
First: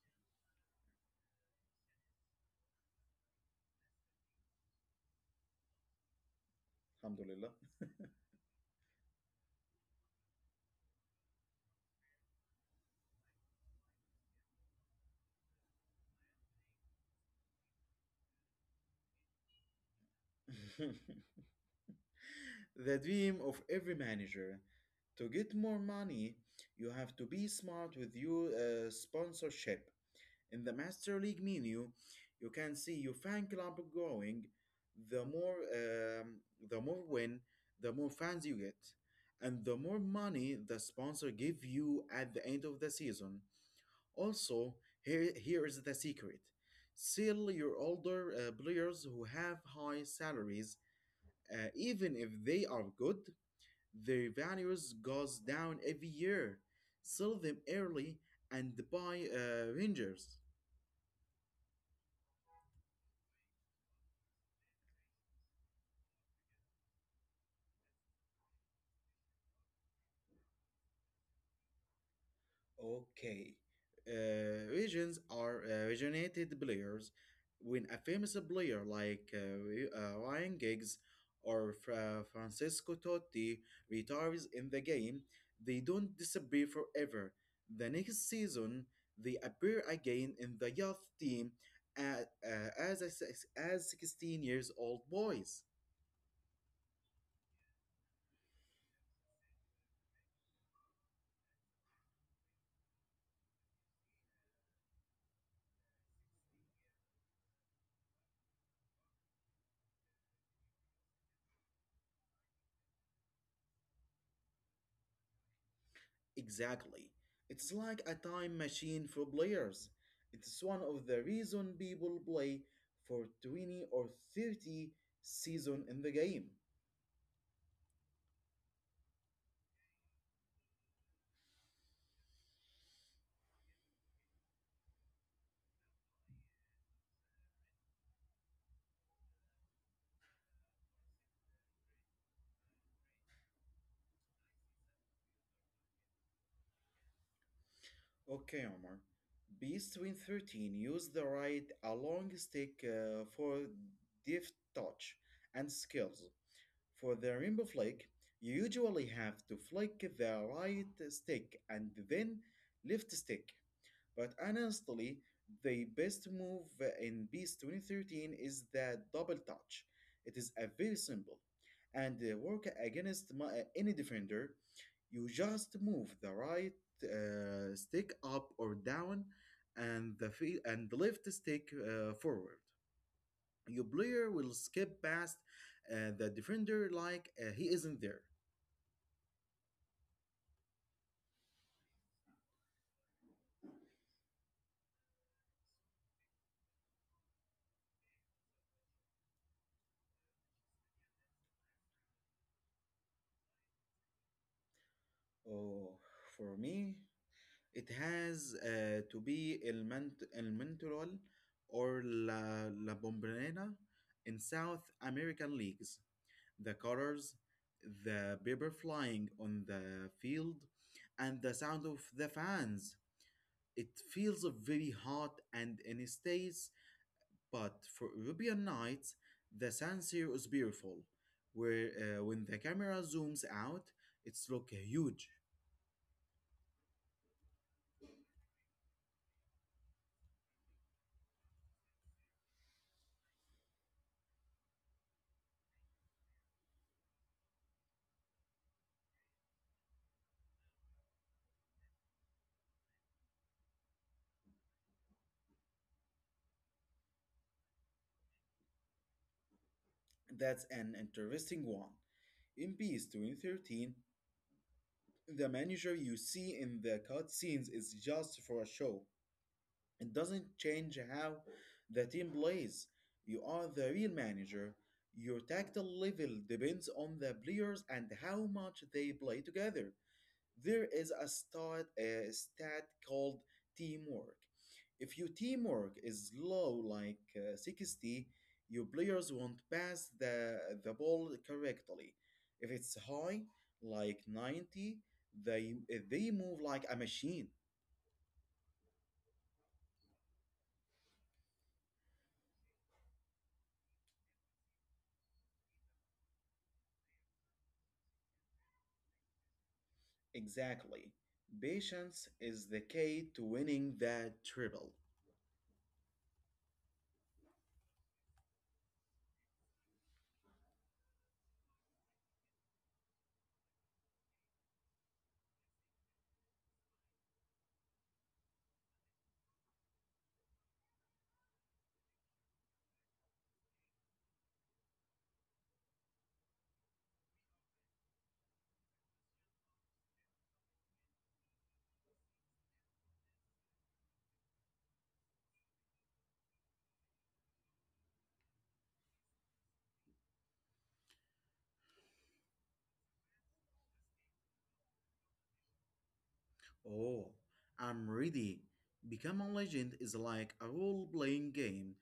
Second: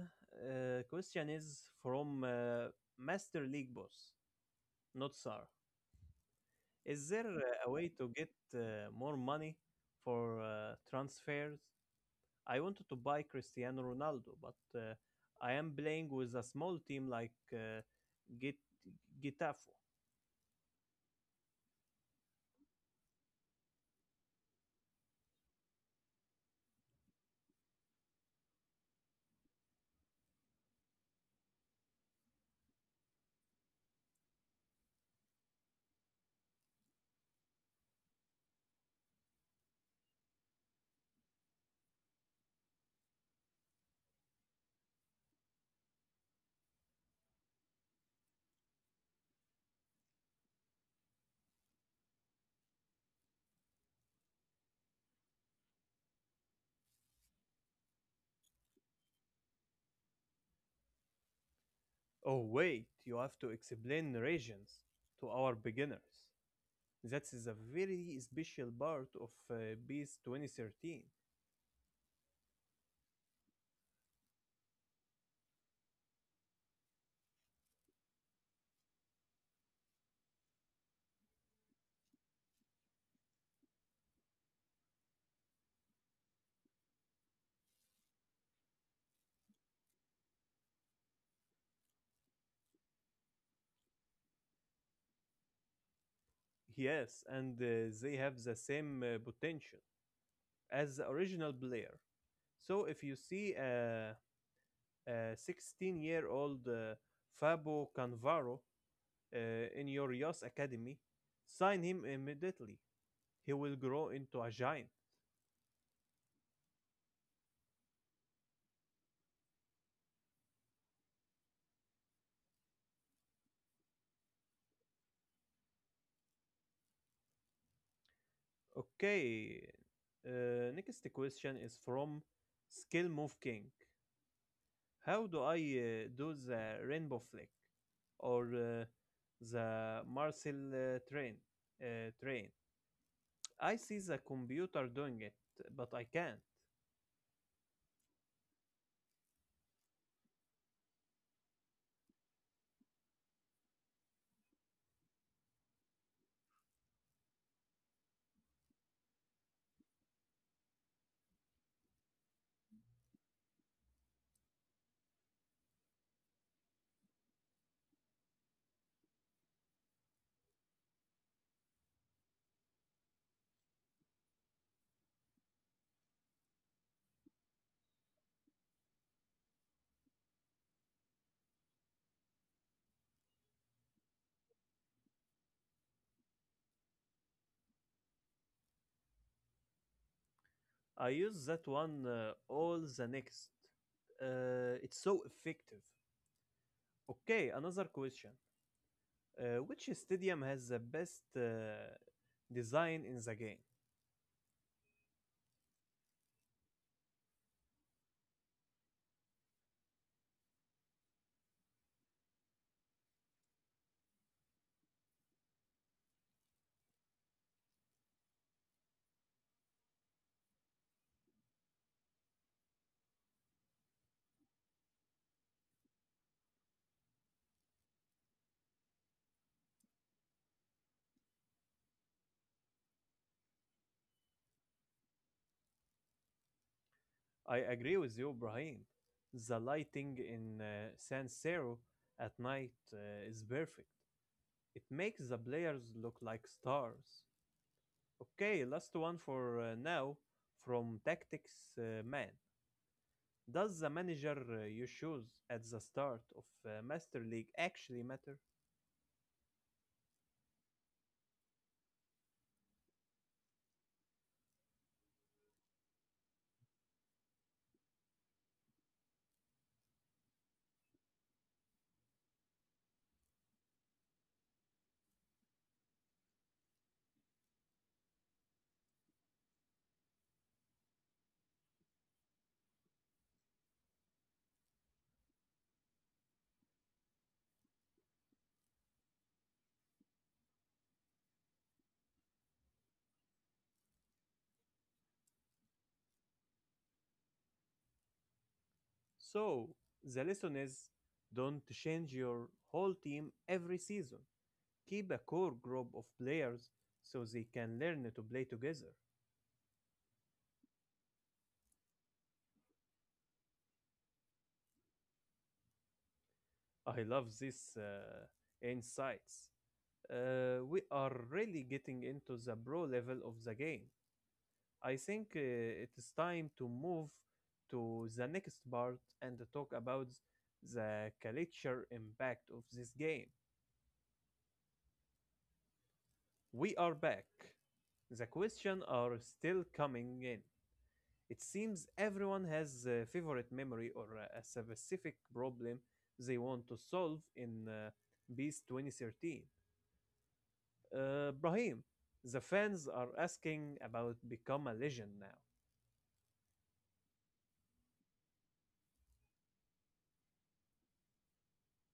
question is from Master League boss, not Sar. Is there Alhamdulillah. A way to get more money for transfers? I wanted to buy Cristiano Ronaldo, but I am playing with a small team like Git- Gitafo. The dream of every manager. To get more money, you have to be smart with your sponsorship. In the Master League menu, you can see your fan club growing. The more, um, the more win, the more fans you get, and the more money the sponsor give you at the end of the season. Also, here is the secret: sell your older players who have high salaries, even if they are good. Their values goes down every year. Sell them early and buy Rangers. Oh, wait, you have to explain regions to our beginners. That is a very special part of BIS 2013. Okay. Regions are originated players. When a famous player like Ryan Giggs or Francesco Totti retires in the game, they don't disappear forever. The next season, they appear again in the youth team at, as, a, six- as 16 years old boys. Yes, and they have the same potential as the original player. So if you see a 16-year-old Fabo Canvaro in your Yas academy, sign him immediately. He will grow into a giant. Exactly. It's like a time machine for players. It's one of the reason people play for 20 or 30 season in the game. Okay. Next question is from Skill Move King. How do I do the rainbow flick or the Marcel train. I see the computer doing it, but I can't. Okay, Omar. Beast Win 13 used the right a long stick for deft touch and skills. For the rainbow flick, you usually have to flick the right stick and then left stick. But honestly, the best move in Beast 2013 is the double touch. It is a very simple and work against any defender. You just move the right stick up or down, and and the left stick forward. Your player will skip past the defender like he isn't there. I use that one all the next. It's so effective. Okay, another question. Which stadium has the best design in the game? Oh, for me. It has to be El Mentoral or La Bombonera in South American leagues. The colors, the paper flying on the field, and the sound of the fans. It feels very hot and in states, but for European nights, the San Siro is beautiful. Where when the camera zooms out, it's look huge. I agree with you, Brahim. The lighting in San Siro at night is perfect. It makes the players look like stars. Okay, last one for now from Tactics Man. Does the manager you choose at the start of Master League actually matter? That's an interesting one. In PS 2013, the manager you see in the cutscenes is just for a show. It doesn't change how the team plays. You are the real manager. Your tactile level depends on the players and how much they play together. There is a stat called teamwork. If your teamwork is low, like 60, your players won't pass the ball correctly. If it's high, like 90, they, they move like a machine. So, the lesson is don't change your whole team every season. Keep a core group of players so they can learn to play together. Exactly. Patience is the key to winning that triple. I love these insights. We are really getting into the pro level of the game. I think it is time to move to the next part and to talk about the culture impact of this game. We are back. The questions are still coming in. It seems everyone has a favorite memory or a specific problem they want to solve in Beast 2013. Brahim, the fans are asking about Become a Legend now. Oh, I'm ready. Become a Legend is like a role playing game,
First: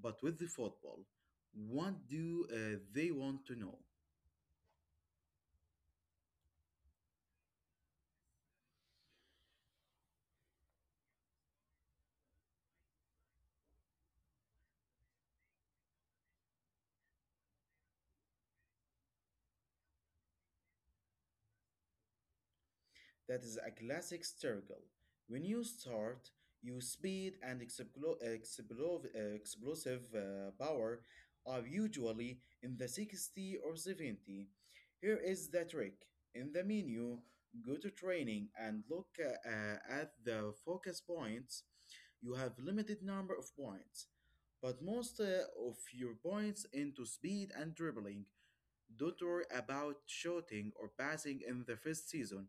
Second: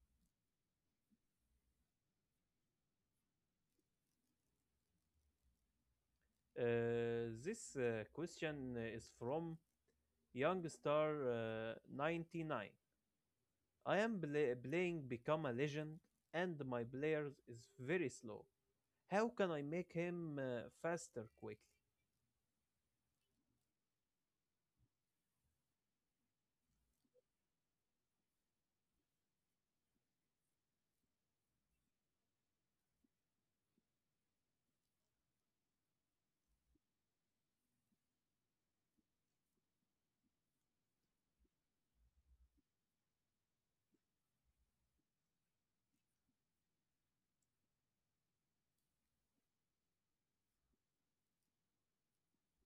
but with the football. What do they want to know? This question is from Youngstar 99. I am playing Become a Legend and my player is very slow. How can I make him faster quickly? That is a classic struggle. When you start, your speed and explosive power are usually in the 60 or 70. Here is the trick. In the menu, go to training and look at the focus points. You have limited number of points, but most of your points into speed and dribbling. Don't worry about shooting or passing in the first season.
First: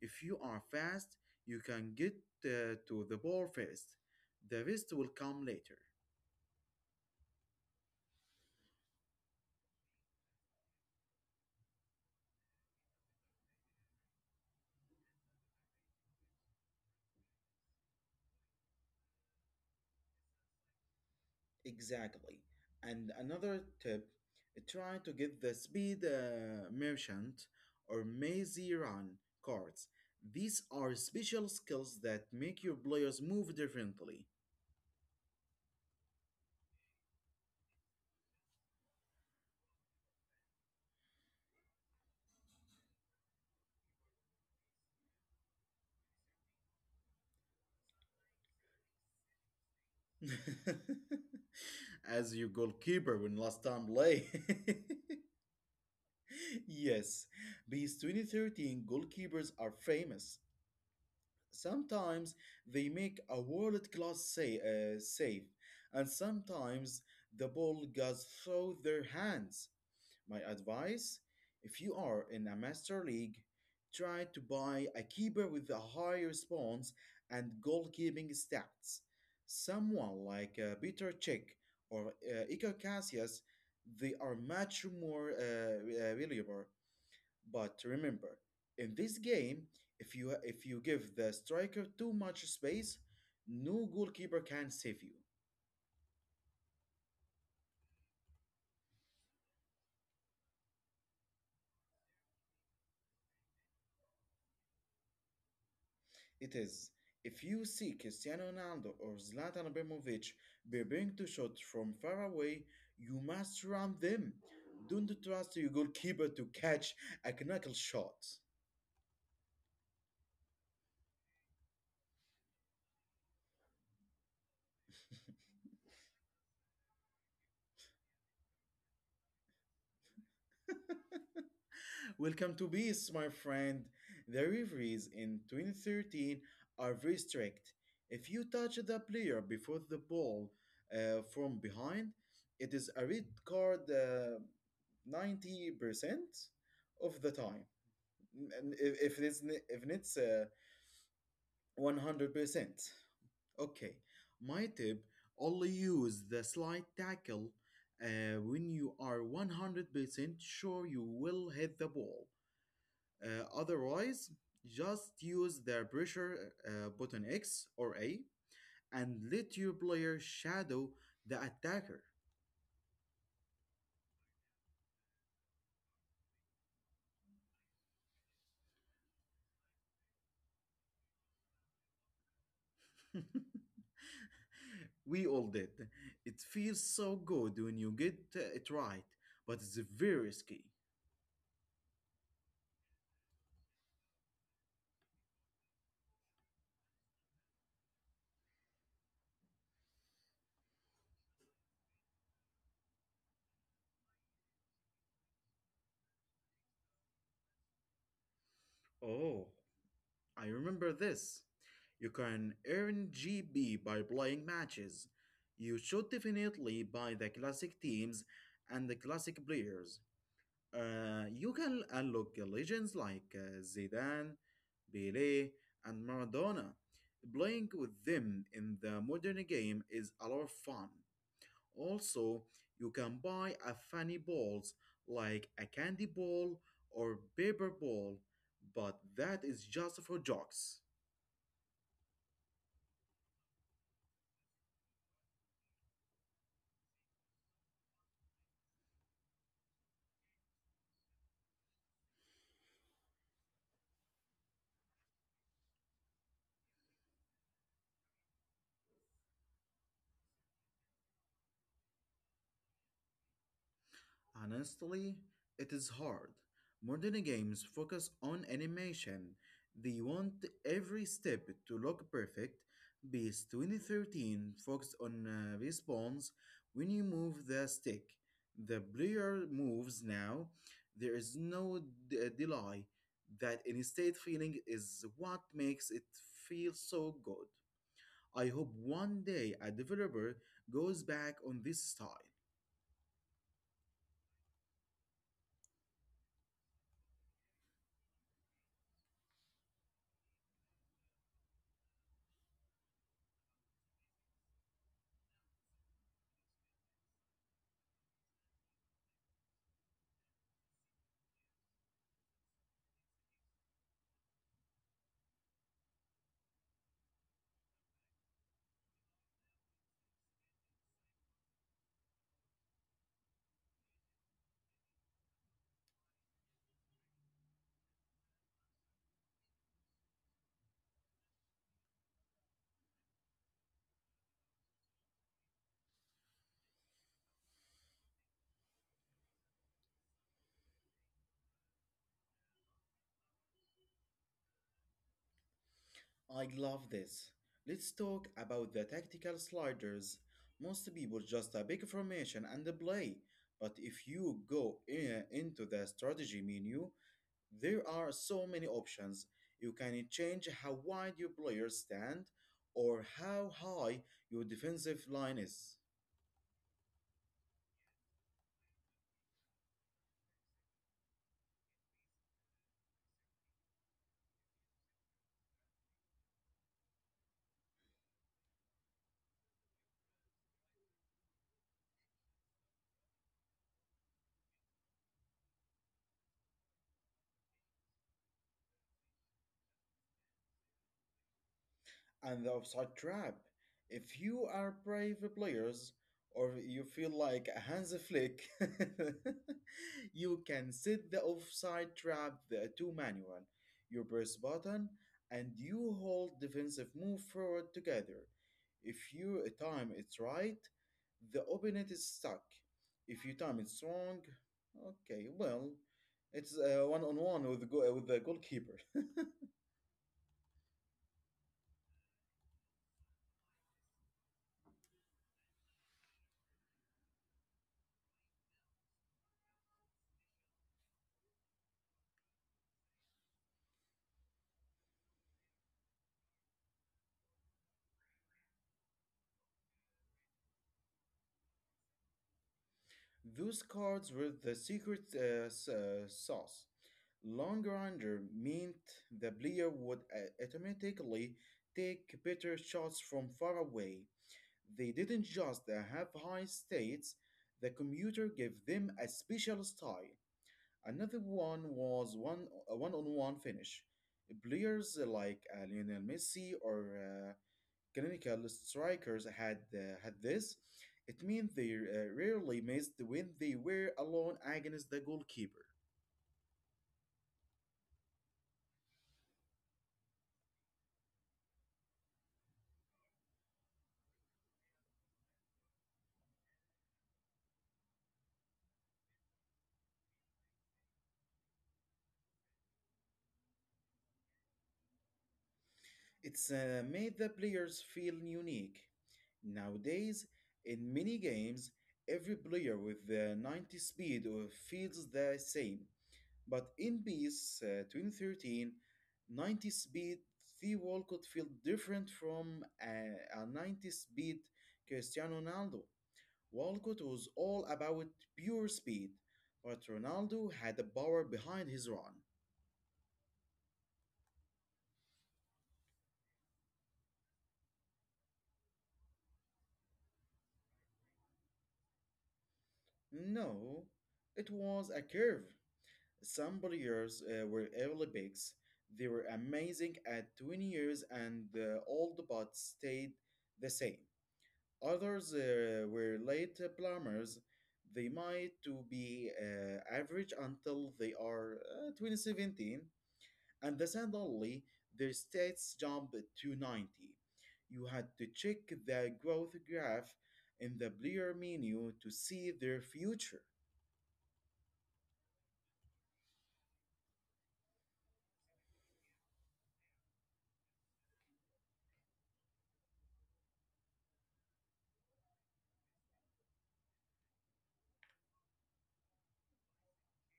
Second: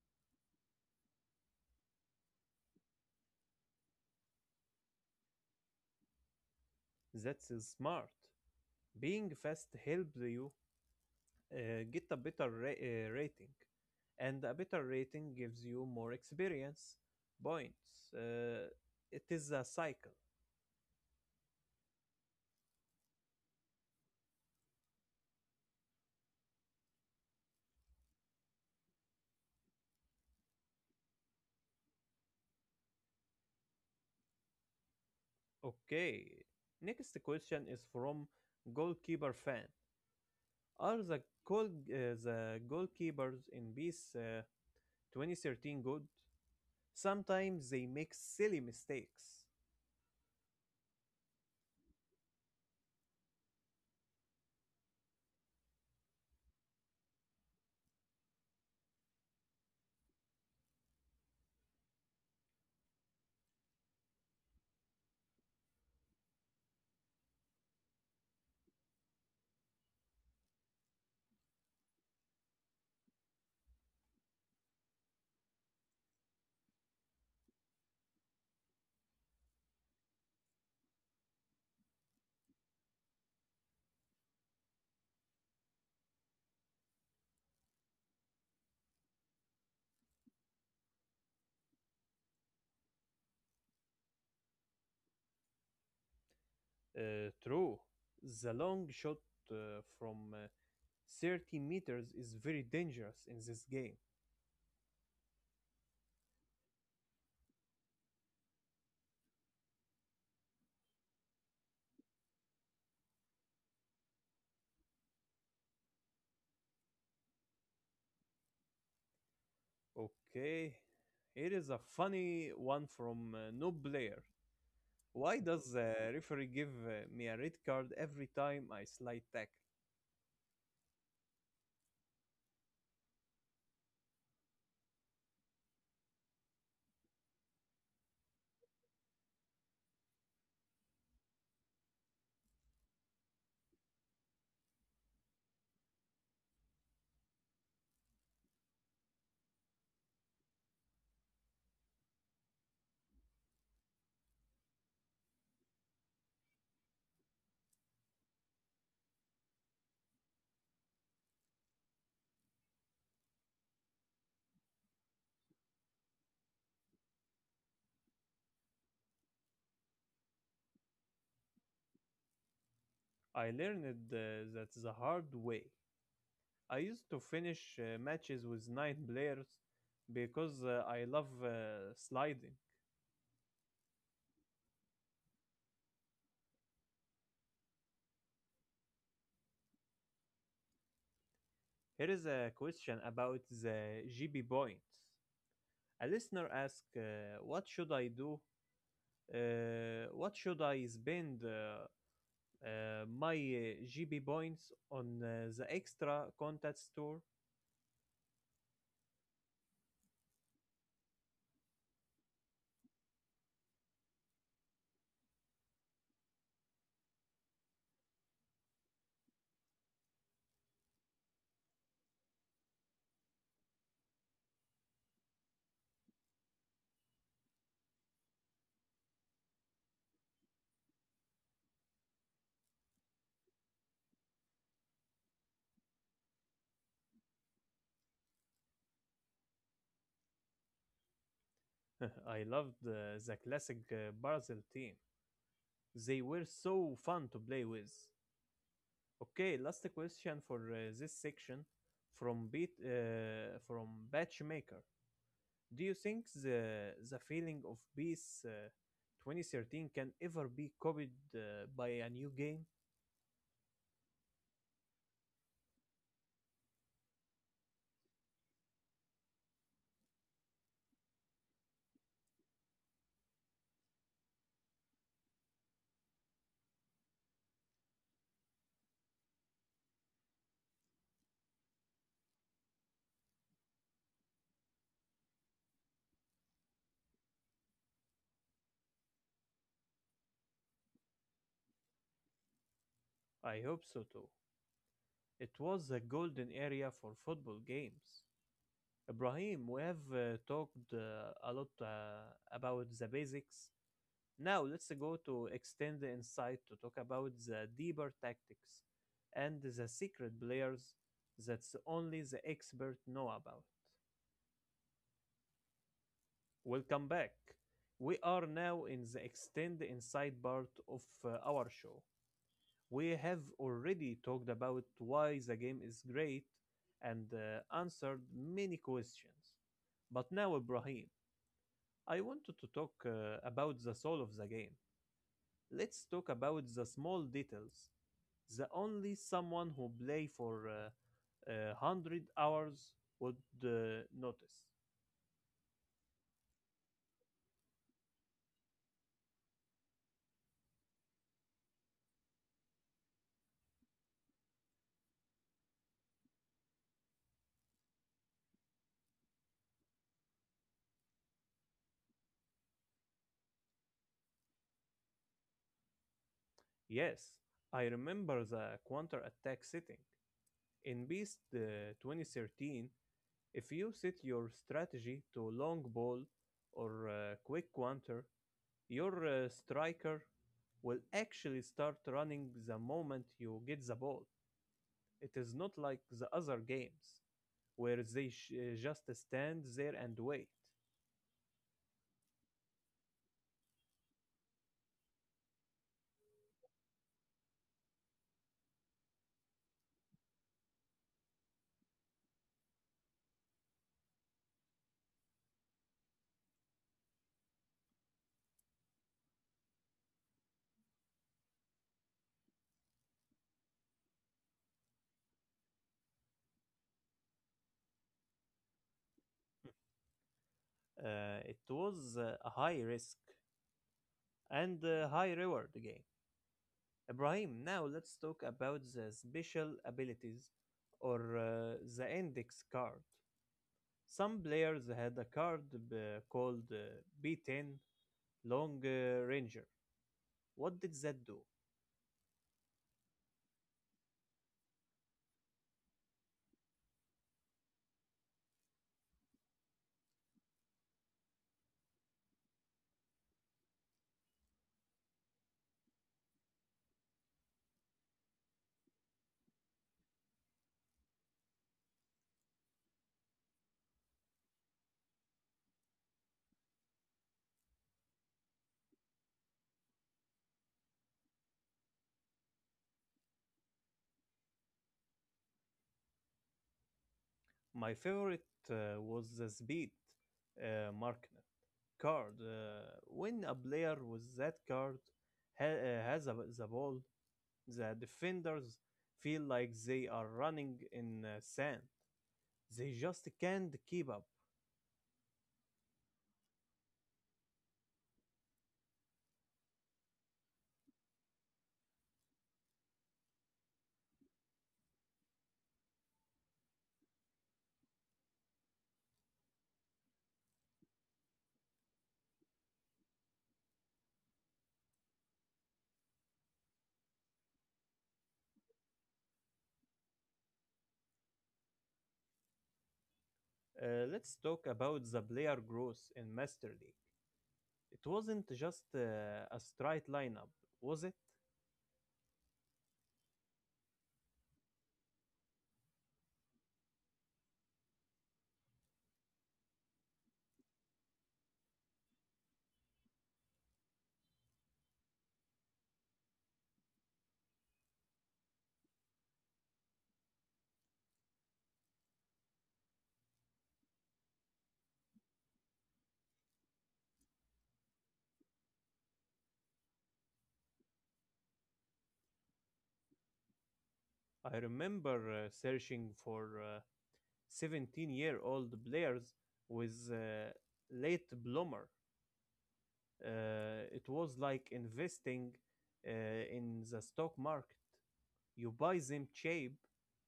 If you are fast, you can get to the ball first. The rest will come later. That's smart. Being fast helps you get a better rating, and a better rating gives you more experience points. It is a cycle. Exactly. And another tip: try to get the speed merchant or mazy run cards. These are special skills that make your players move differently. Okay. Next question is from goalkeeper fan. Are the goalkeepers in this 2013 good? Sometimes they make silly mistakes. As your goalkeeper when last time play. Yes, these 2013 goalkeepers are famous. Sometimes they make a world class save, and sometimes the ball goes through their hands. My advice, if you are in a master league, try to buy a keeper with a high response and goalkeeping stats. Someone like Peter Cech or Iker Casillas, they are much more reliable. But remember, in this game, if you give the striker too much space, no goalkeeper can save you. True. The long shot from 30 meters is very dangerous in this game. It is. If you see Cristiano Ronaldo or Zlatan Ibrahimovic preparing to shot from far away, you must run them. Don't trust your goalkeeper to catch a knuckle shot. Okay, here is a funny one from Noob Blair. Why does the referee give me a red card every time I slide tackle? Welcome to peace, my friend. The referees in 2013 are very strict. If you touch the player before the ball from behind, it is a red card 90% of the time. And if it's, n- if it's 100%. Okay, my tip: only use the slide tackle when you are 100% sure you will hit the ball. Otherwise, just use the pressure button X or A and let your player shadow the attacker. I learned that the hard way. I used to finish matches with 9 players because I love sliding. We all did. It feels so good when you get it right, but it's very risky. Here is a question about the GB points. A listener asked, What should I spend my GB points on the extra content store? Oh, I remember this. You can earn GB by playing matches. You should definitely buy the classic teams and the classic players. You can unlock legends like Zidane, Pele, and Maradona. Playing with them in the modern game is a lot of fun. Also, you can buy a funny balls like a candy ball or paper ball, but that is just for jokes. I loved the classic Barzil team. They were so fun to play with. Okay, last question for this section from beat from Batchmaker. Do you think the feeling of peace 2013 can ever be copied by a new game? Honestly, it is hard. Modern games focus on animation. They want every step to look perfect. Beast 2013 focused on response when you move the stick. The player moves now. There is no delay. That in-state feeling is what makes it feel so good. I hope one day a developer goes back on this style. I hope so too. It was a golden area for football games. Ibrahim, we have talked a lot about the basics. Now let's go to extend the insight to talk about the deeper tactics and the secret players that only the expert know about. Welcome back. We are now in the extend the insight part of our show. We have already talked about why the game is great and answered many questions. But now, Ibrahim, I wanted to talk about the soul of the game. Let's talk about the small details. The only someone who play for 100 hours would notice. I love this. Let's talk about the tactical sliders. Most people just a big formation and play, but if you go into the strategy menu, there are so many options. You can change how wide your players stand or how high your defensive line is. Yes, I remember the counter attack setting. In Beast 2013, if you set your strategy to long ball or quick counter, your striker will actually start running the moment you get the ball. It is not like the other games, where they just stand there and wait. And the offside trap. If you are brave players or you feel like a Hansi Flick, you can set the offside trap to manual. You press button and you hold defensive move forward together. If you time it's right, the opponent is stuck. If you time it's wrong, okay, well, it's one on one with the goalkeeper. It was a high risk and a high reward game. Ibrahim, now let's talk about the special abilities or the index card. Some players had a card b- called B10 Long Ranger. What did that do? Those cards were the secret sauce. Long Ranger meant the player would automatically take better shots from far away. They didn't just have high states, the computer gave them a special style. Another one was one a one on one finish. Players like Lionel Messi or clinical strikers had this. It means they rarely missed when they were alone against the goalkeeper. My favorite was the Speed Markner card. When a player with that card has the ball, the defenders feel like they are running in sand. They just can't keep up. It's made the players feel unique. Nowadays, in many games, every player with the 90 speed feels the same. But in PES 2013, 90 speed the wall could feel different from a 90 speed Cristiano Ronaldo. Walcott was all about pure speed, but Ronaldo had the power behind his run. Let's talk about the player growth in Master League. It wasn't just a straight lineup, was it? No, it was a curve. Some players were early picks. They were amazing at 20 years and old but stayed the same. Others were late plumbers. They might to be average until they are 2017. And then suddenly, their stats jump to 90. You had to check the growth graph in the player menu to see their future. I remember searching for 17-year-old players with late bloomer. It was like investing uh, in the stock market. You buy them cheap,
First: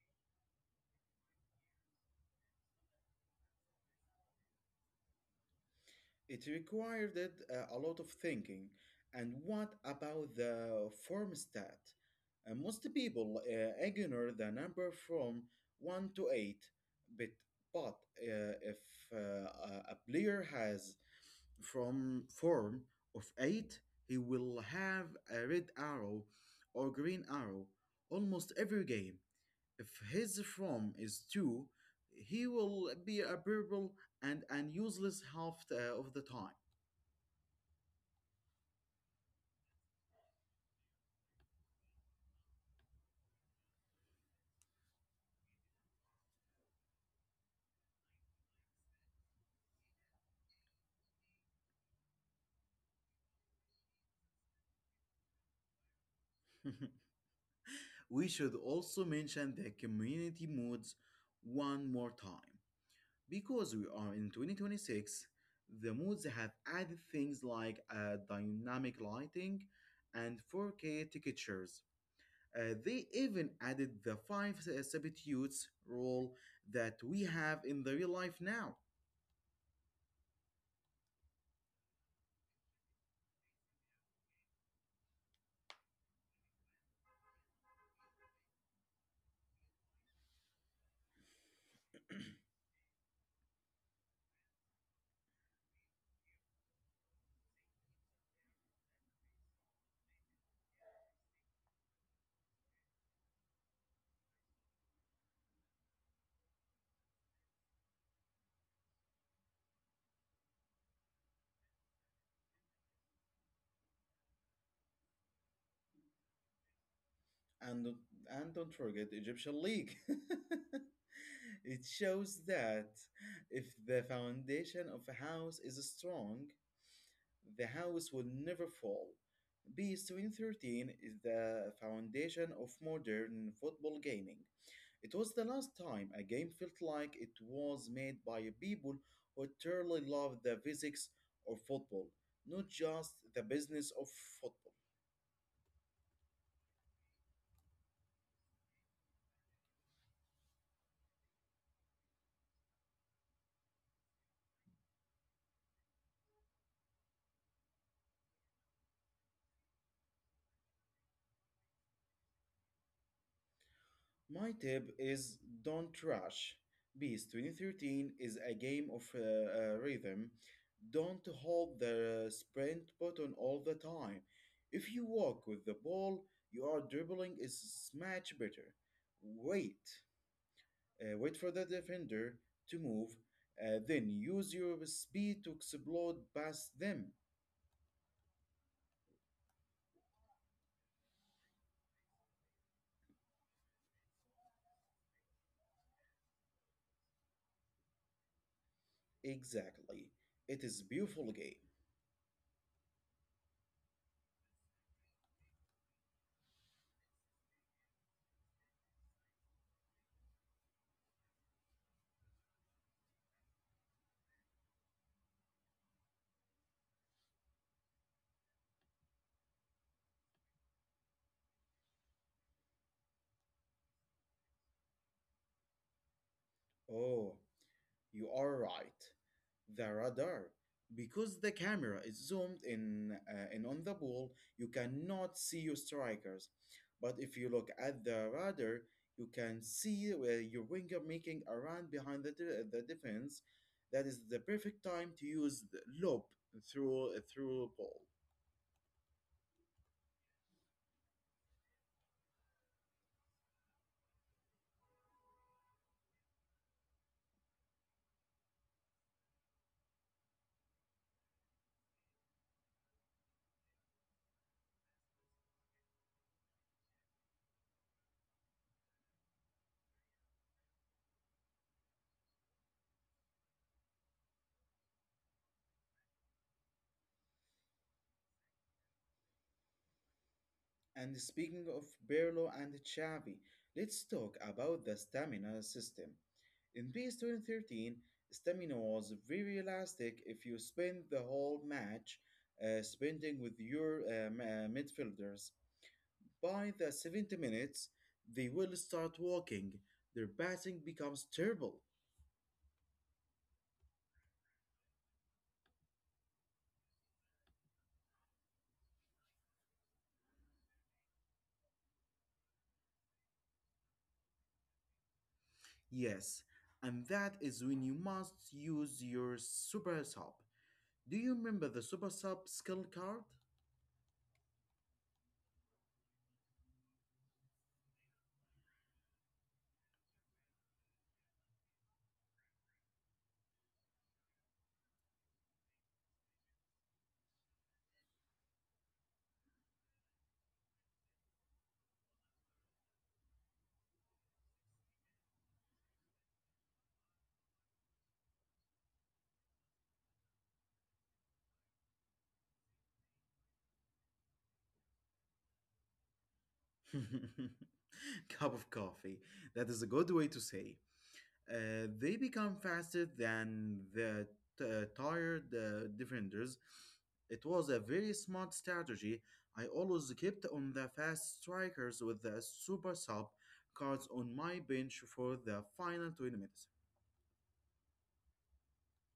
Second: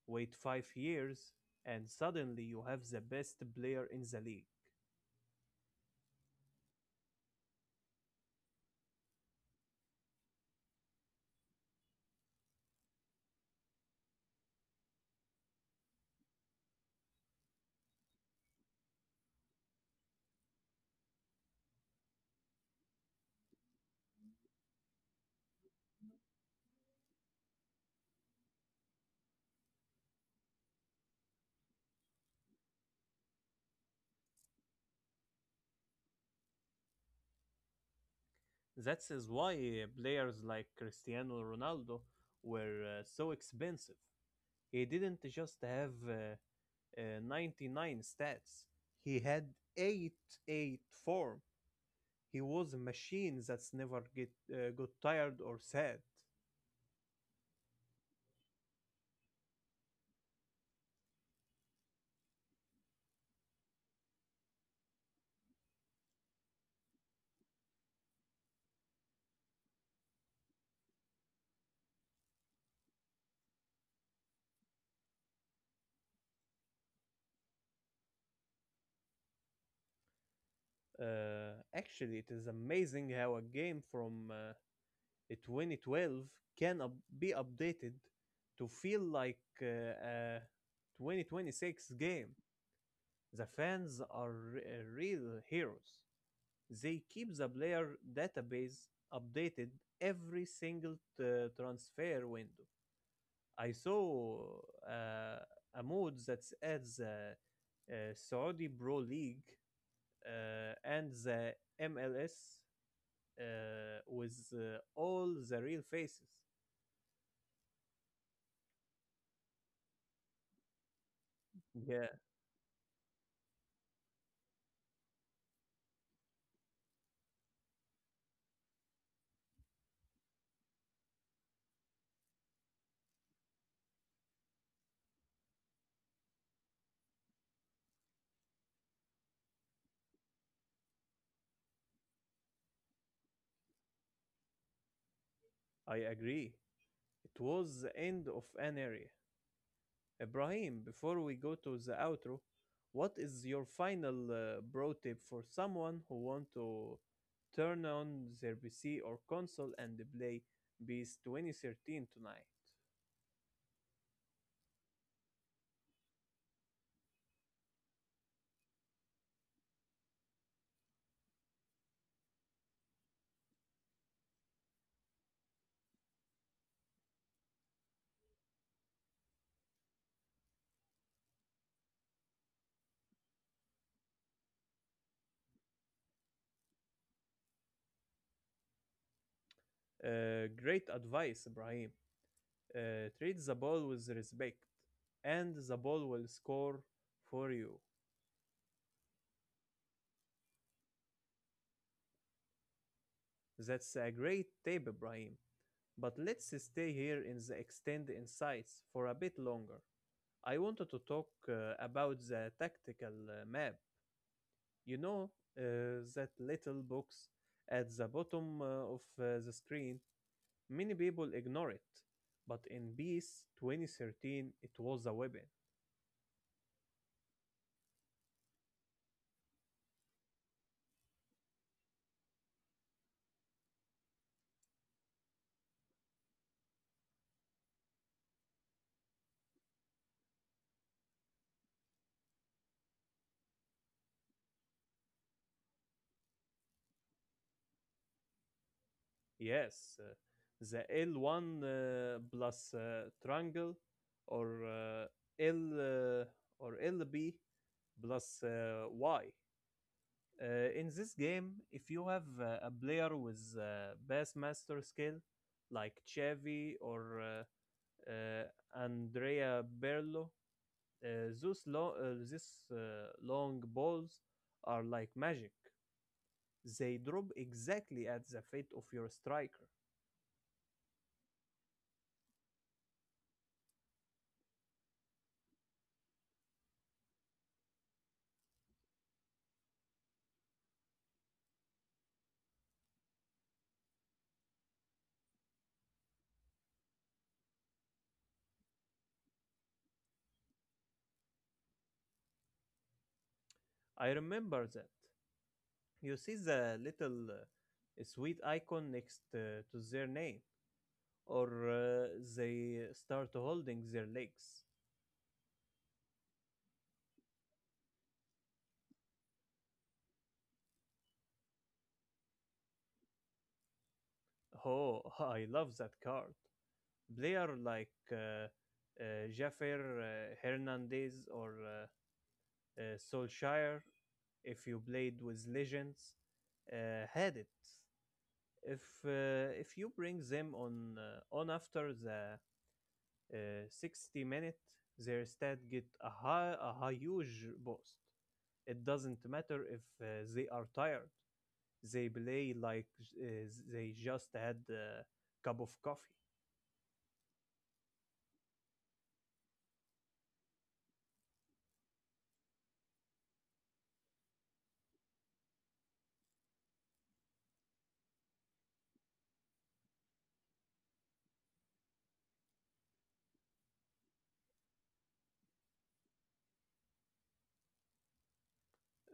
wait 5 years, and suddenly you have the best player in the league. It required a lot of thinking. And what about the form stat? Most people ignore the number from 1 to 8, but, but if a player has from form of 8, he will have a red arrow or green arrow almost every game. If his form is 2, he will be a purple and useless half of the time. That is why players like Cristiano Ronaldo were so expensive. He didn't just have 99 stats. He had 884. He was a machine that's never get got tired or sad. We should also mention the community modes one more time. Because we are in 2026, the modes have added things like dynamic lighting and 4K textures. They even added the five substitutes rule that we have in the real life now. Actually, it is amazing how a game from 2012 can be updated to feel like a 2026 game. The fans are real heroes. They keep the player database updated every single transfer window. I saw uh, a mode that adds Saudi Pro League and the MLS with all the real faces. And, don't- and don't forget Egyptian League. It Yeah, shows that if the foundation of a house is strong, the house will never fall. BS 2013 is the foundation of modern football gaming. It was the last time a game felt like it was made by people who truly love the physics of football, not just the business of football. I agree. It was the end of an area. Ibrahim, before we go to the outro, what is your final bro tip for someone who want to turn on their PC or console and play Beast 2013 tonight? My tip is don't trash. Beast 2013 is a game of rhythm. Don't hold the sprint button all the time. If you walk with the ball, your dribbling is much better. Wait. Wait, for the defender to move, then use your speed to explode past them. Great advice, Ibrahim. Treat the ball with respect, and the ball will score for you. Exactly. It is beautiful game. That's a great tip, Ibrahim. But let's stay here in the extend insights for a bit longer. I wanted to talk about the tactical map. You know, that little box at the bottom of the screen. Many people ignore it, but in BS 2013, it was a weapon. Oh, you are right. The radar. Because the camera is zoomed in on the ball, you cannot see your strikers. But if you look at the radar, you can see where your winger making a run behind the defense. That is the perfect time to use the lob through ball. Yes, the L1 plus triangle or L or LB plus Y. Uh, in this game, if you have a player with Bassmaster skill, like Chevy or uh, Andrea Berlo, these long balls are like magic. They drop exactly at the feet of your striker. And speaking of Berlo and Xavi, let's talk about the stamina system. In PS 2013, stamina was very elastic if you spent the whole match spending with your midfielders. By the 70 minutes, they will start walking. Their passing becomes terrible. I remember that. You see the little sweet icon next to their name, or they start holding their legs. Yes, and that is when you must use your super sub. Do you remember the super sub skill card? Oh, I love that card. Player like uh, Jaffer Hernandez or Solskjaer, if you played with Legends, had it. If if you bring them on after the 60 minute, their stat get a huge boost. It doesn't matter if they are tired, they play like uh, they just had a cup of coffee. Cup of coffee. That is a good way to say. They become faster than the tired defenders. It was a very smart strategy. I always kept on the fast strikers with the super sub cards on my bench for the final 20 minutes.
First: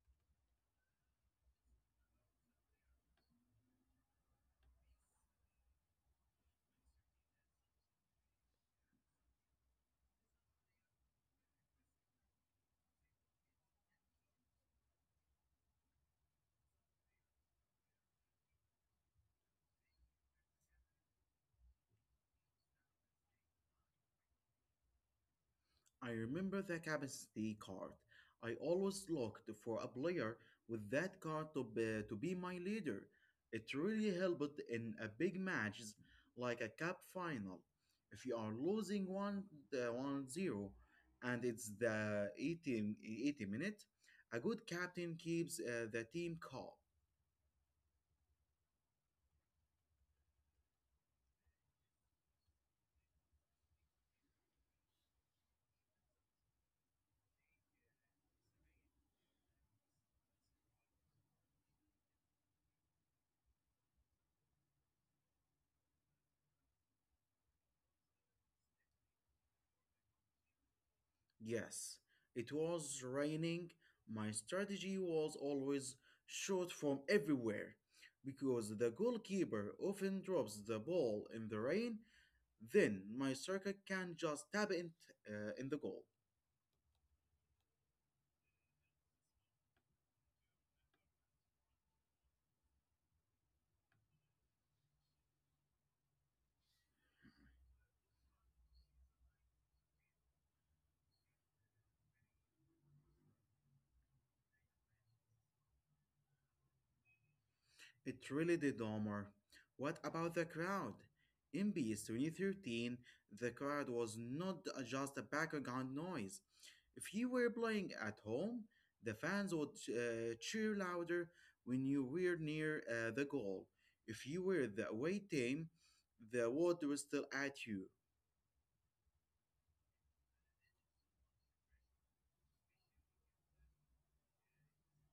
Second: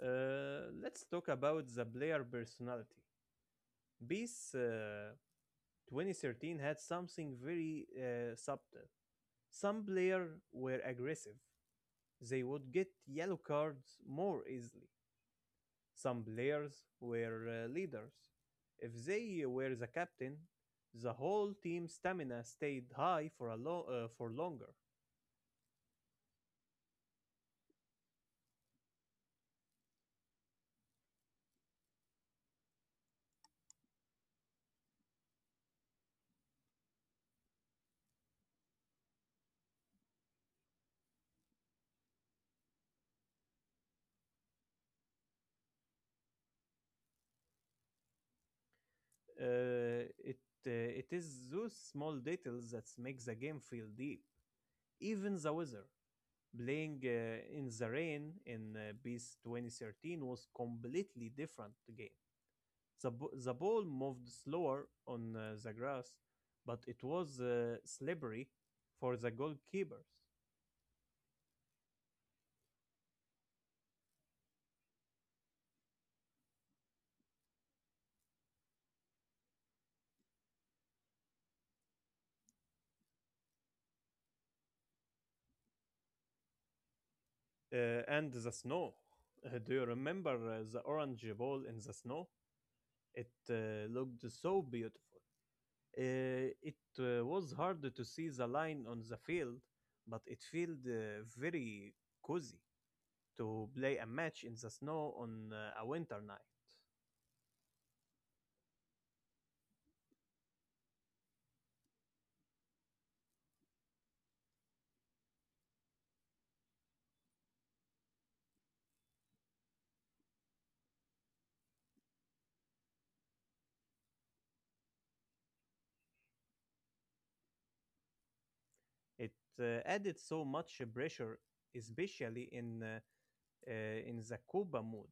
Let's talk about the player personality. Beast 2013 had something very subtle. Some players were aggressive, they would get yellow cards more easily. Some players were leaders. If they were the captain, the whole team's stamina stayed high for for longer. I remember the captain's card. I always looked for a player with that card to be my leader. It really helped in a big matches like a cup final. If you are losing 1-0 and it's the eighty minute, a good captain keeps the team calm. Uh, it it is those small details that make the game feel deep. Even the weather, playing in the rain in Beast 2013 was completely different game. The ball moved slower on the grass, but it was slippery for the goalkeepers. Yes, it was raining. My strategy was always shot from everywhere because the goalkeeper often drops the ball in the rain, then my striker can just tap it in the goal. And the snow. Do you remember the orange ball in the snow? It looked so beautiful. It was hard to see the line on the field, but it felt very cozy to play a match in the snow on a winter night. It really did, Omar. What about the crowd? In Beast 2013, the crowd was not just a background noise. If you were playing at home, the fans would cheer louder when you were near the goal. If you were the away team, the water was still at you. It added so much pressure, especially in the Copa mode.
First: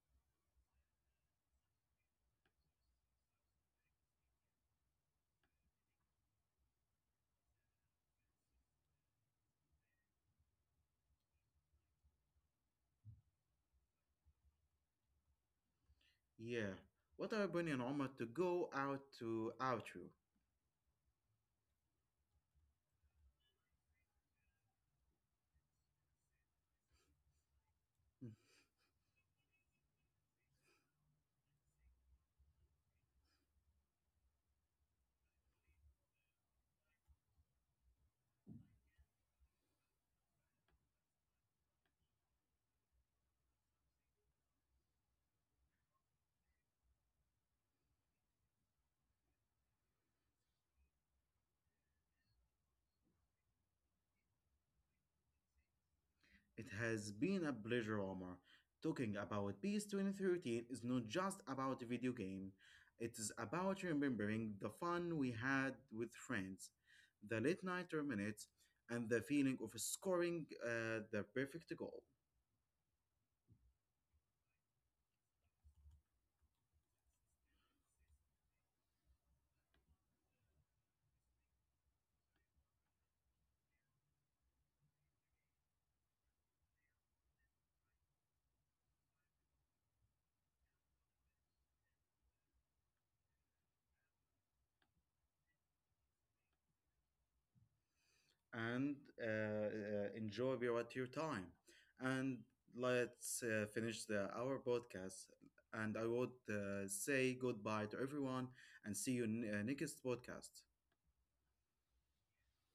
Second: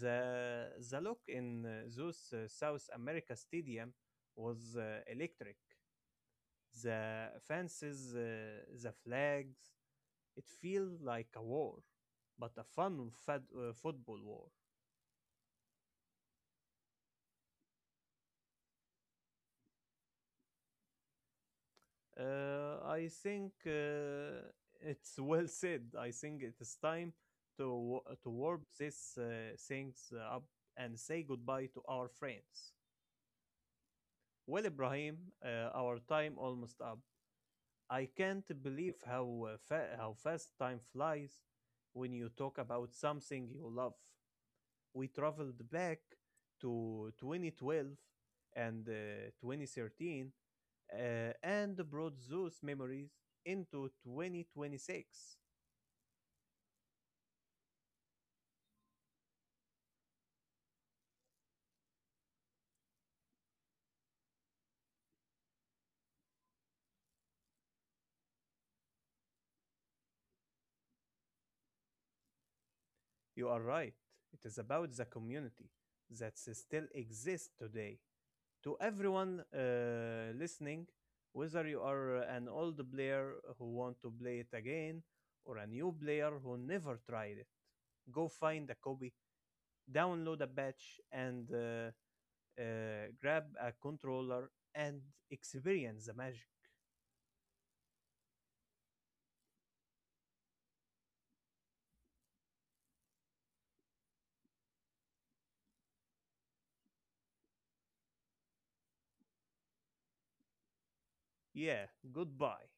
The look in those South America stadium was electric. The fences, the flags, it feels like a war, but a fun fad, football war. Yeah. What a opinion, Omar, to go out to outro. I think it's well said. I think it is time to to Hmm. warp these things up and say goodbye to our friends. Well, Ibrahim, our time almost up. I can't believe how how fast time flies when you talk about something you love. We traveled back to 2012 and 2013 and brought those memories into 2026. It has been a pleasure, Omar. Talking about Peace 2013 is not just about a video game, it is about remembering the fun we had with friends, the late night minutes, and the feeling of scoring the perfect goal. You are right. It is about the community that still exists today. To everyone listening, whether you are an old player who want to play it again or a new player who never tried it. Go find a copy, download a patch, and grab a controller and experience the magic. And enjoy at your time. And let's finish our podcast. And I would say goodbye to everyone and see you in next podcast. Yeah, goodbye.